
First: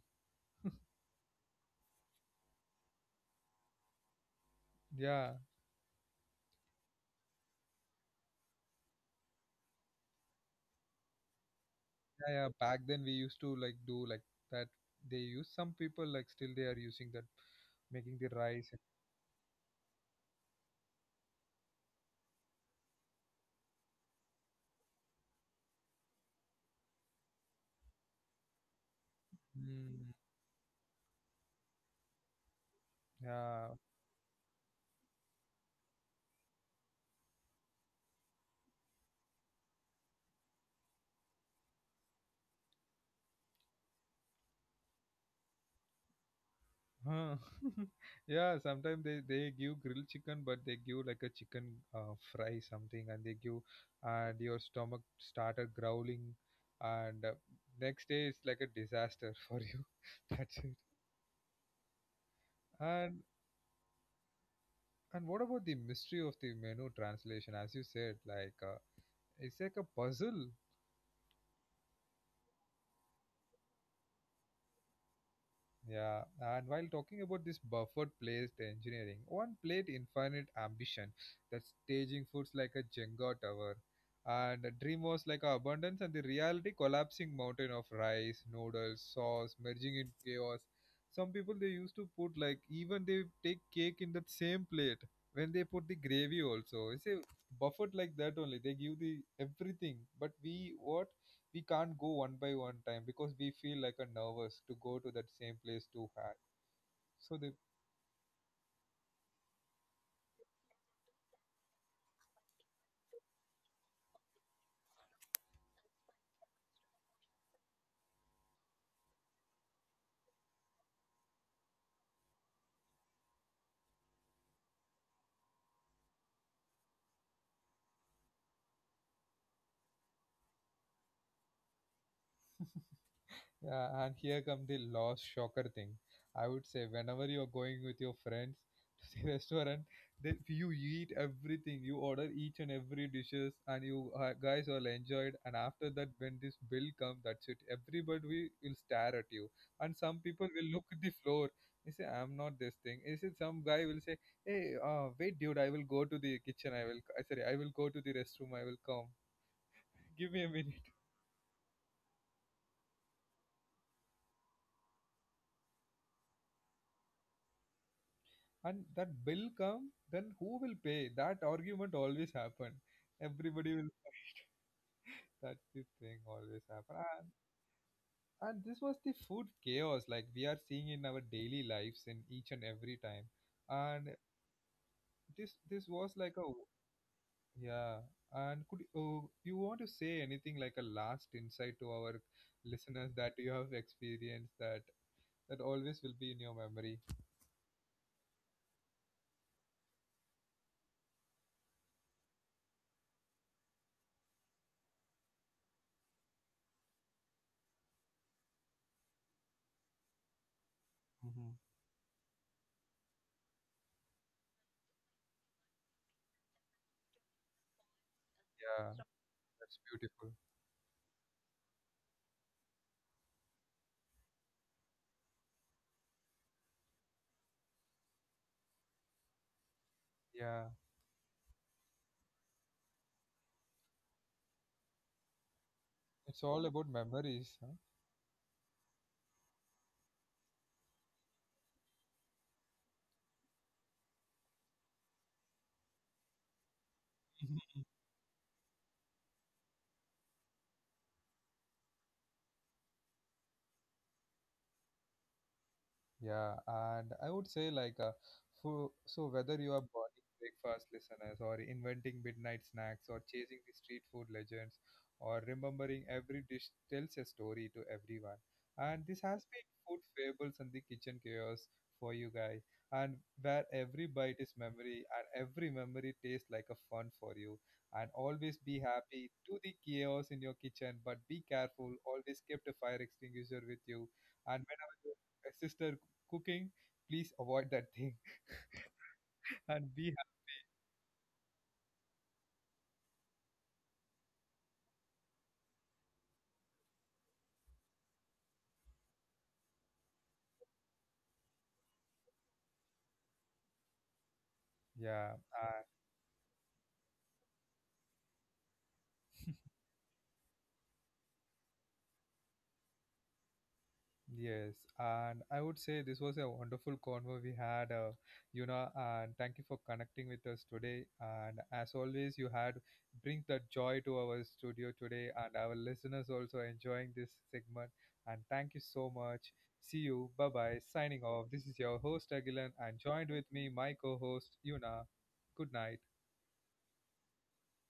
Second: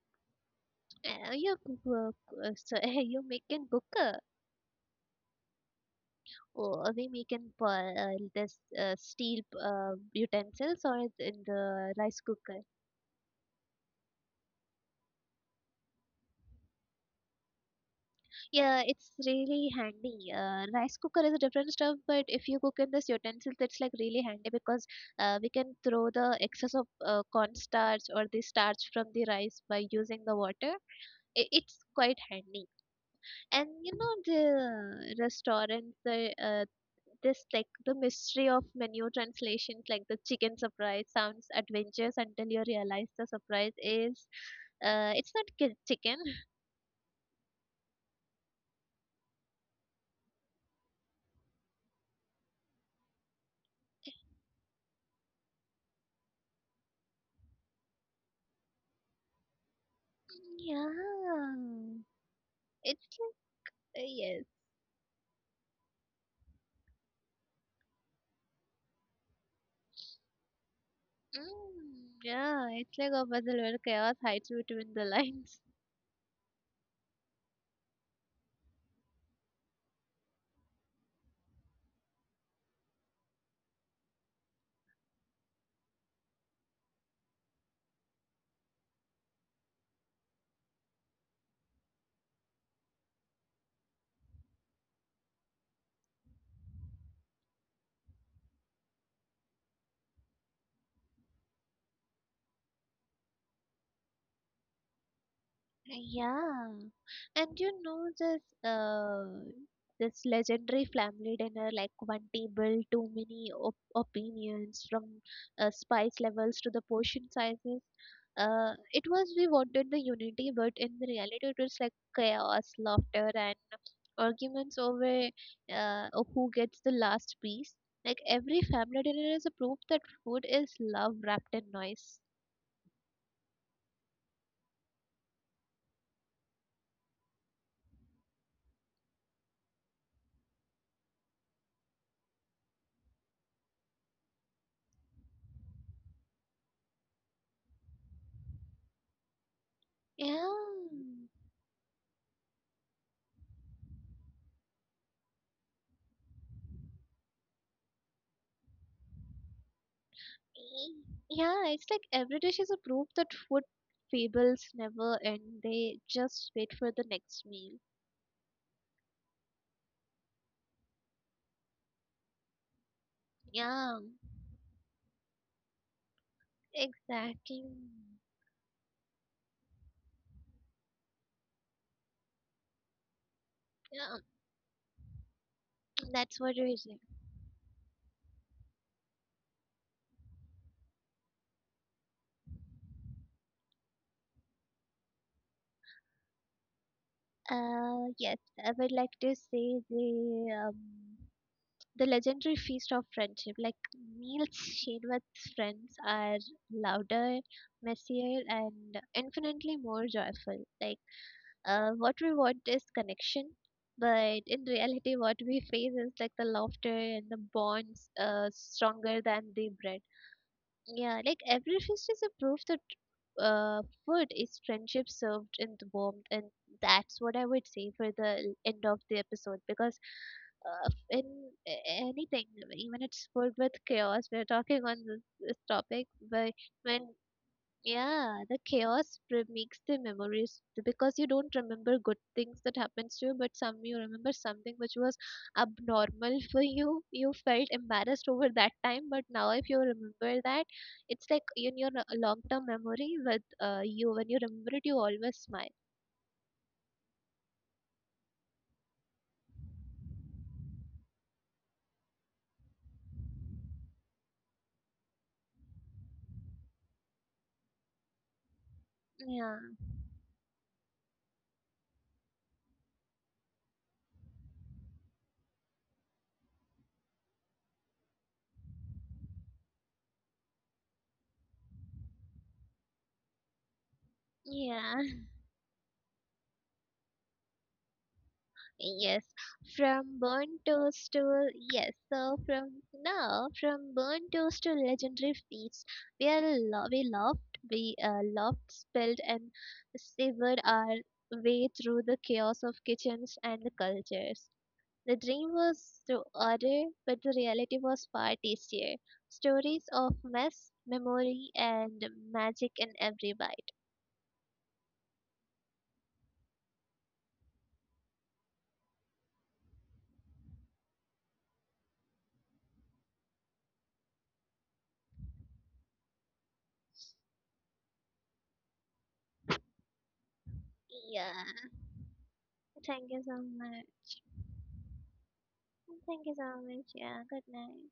You cook, so, [LAUGHS] you make in cooker Yeah. or we make in for [LAUGHS] this steel utensils or in the rice Yeah, yeah. cooker. Back then we used to like do like that. They use, some people like still they are using that, making the rice. Yeah, it's really handy. Rice cooker is a different stuff, but if you cook in this utensils, it's like really handy because we can throw the excess of cornstarch or the starch from the rice by Mm, using the water. It's quite handy. yeah, And you know the restaurant the this like the mystery of menu translations, like the chicken surprise sounds adventurous until you realize the surprise is it's not ki- chicken. huh. [LAUGHS] Yeah. Sometimes they give grilled chicken, but they give like a chicken, fry something, and they give, and your stomach started growling, and, next day it's like a disaster [LAUGHS] for you. That's it. Yeah, it's And like yes. and what about the mystery of the menu translation? As you said, like, it's like a puzzle. Mm, yeah, it's like a puzzle where chaos hides between the [LAUGHS] lines. Yeah, and while talking about this buffered placed engineering, one plate infinite ambition, that staging foods like a Jenga tower, and a dream was like a abundance, and the reality collapsing mountain of rice, noodles, sauce, merging in chaos. Some people they used to put like even they take cake in that same plate when they put the gravy also. It's a buffet like that only. They give the everything, but we, what we can't go one by one time because we feel like a nervous to go to that same place too high, Yeah, so the. and you know this legendary family dinner, like one table, too many op opinions from spice levels to the portion sizes. It was we wanted the unity, but in the reality, it was like chaos, laughter, and arguments over of who gets the last piece. Like every family dinner is a proof that food is love wrapped in noise. Yeah, and here come the last shocker thing. I would say whenever you're going with your friends [LAUGHS] to the restaurant, that you eat everything, you order each and every dishes, and you, guys all enjoyed. And after that, when this bill comes, that's it. Everybody will stare at you, and some Yeah. people will look at the floor. They say, "I'm not this thing." They say some guy will say, "Hey, wait, dude, I will go to the kitchen. I will, sorry, I will go to the restroom. I will come. [LAUGHS] Give me a minute." Y- Yeah, it's like every dish is a proof that food fables never end. They just wait for the next meal. And that bill come, then who will pay, that argument always happen, everybody will, Yeah, that the thing always happen. and, exactly. and this was the food chaos like we are seeing in our daily lives in each and every time. And Yeah, this [TSK] was like that's a, what it is. yeah. And could, you want to say anything like a last insight to our listeners that you have experienced, that that always will be in your memory. Yes, I would like to say the legendary feast of friendship. Like meals shared with friends are louder, messier, and infinitely more joyful. Like Hmm. uh, what we want is connection, but in reality, what we face is like the laughter and the bonds Yeah, stronger than the that's bread. beautiful. Yeah, like every feast is a proof that food is friendship served in the warmth, and that's what I would say for the end of the episode because Yeah, uh, in anything, even it's food with chaos, we're talking on this topic, it's but all about when memories, huh? yeah, the makes the memories because you don't remember good things that happens to you, but some you remember something which was abnormal [LAUGHS] for you. You [LAUGHS] felt embarrassed over that time, but now if you remember that, it's like in your long-term memory with you. When you remember it, you always smile. Yeah, and I would say like, for, so whether you are morning breakfast listeners or inventing midnight snacks or chasing the street food legends or remembering every dish, tells a story to everyone. And this has Yeah, been food fables and the kitchen chaos for you guys, and where every bite is memory and every memory tastes like a fun for you, and always be happy to the chaos in your kitchen, but be careful, always keep a fire extinguisher with you, and whenever your yeah. a sister cooking, please avoid that thing. Yes, [LAUGHS] And we have, from burnt toast to yes, from burnt toast to legendary feats, we laughed, spilled, and savored our way through the chaos of kitchens and the cultures. The yeah, dream uh, was to order, but the reality was far tastier. Stories of mess, memory, and magic in every bite. yes. And I would say this was a wonderful convo we had, you know, and thank you for connecting with us today. And as always, you had bring the joy to our studio today, and our listeners also enjoying this segment. And thank you so much. See you. Bye bye. Signing Yeah, off. This is your host, Agilan, and thank you joined so with me, much. my co host, Yuna. Good night. Thank you so much. Yeah, good night.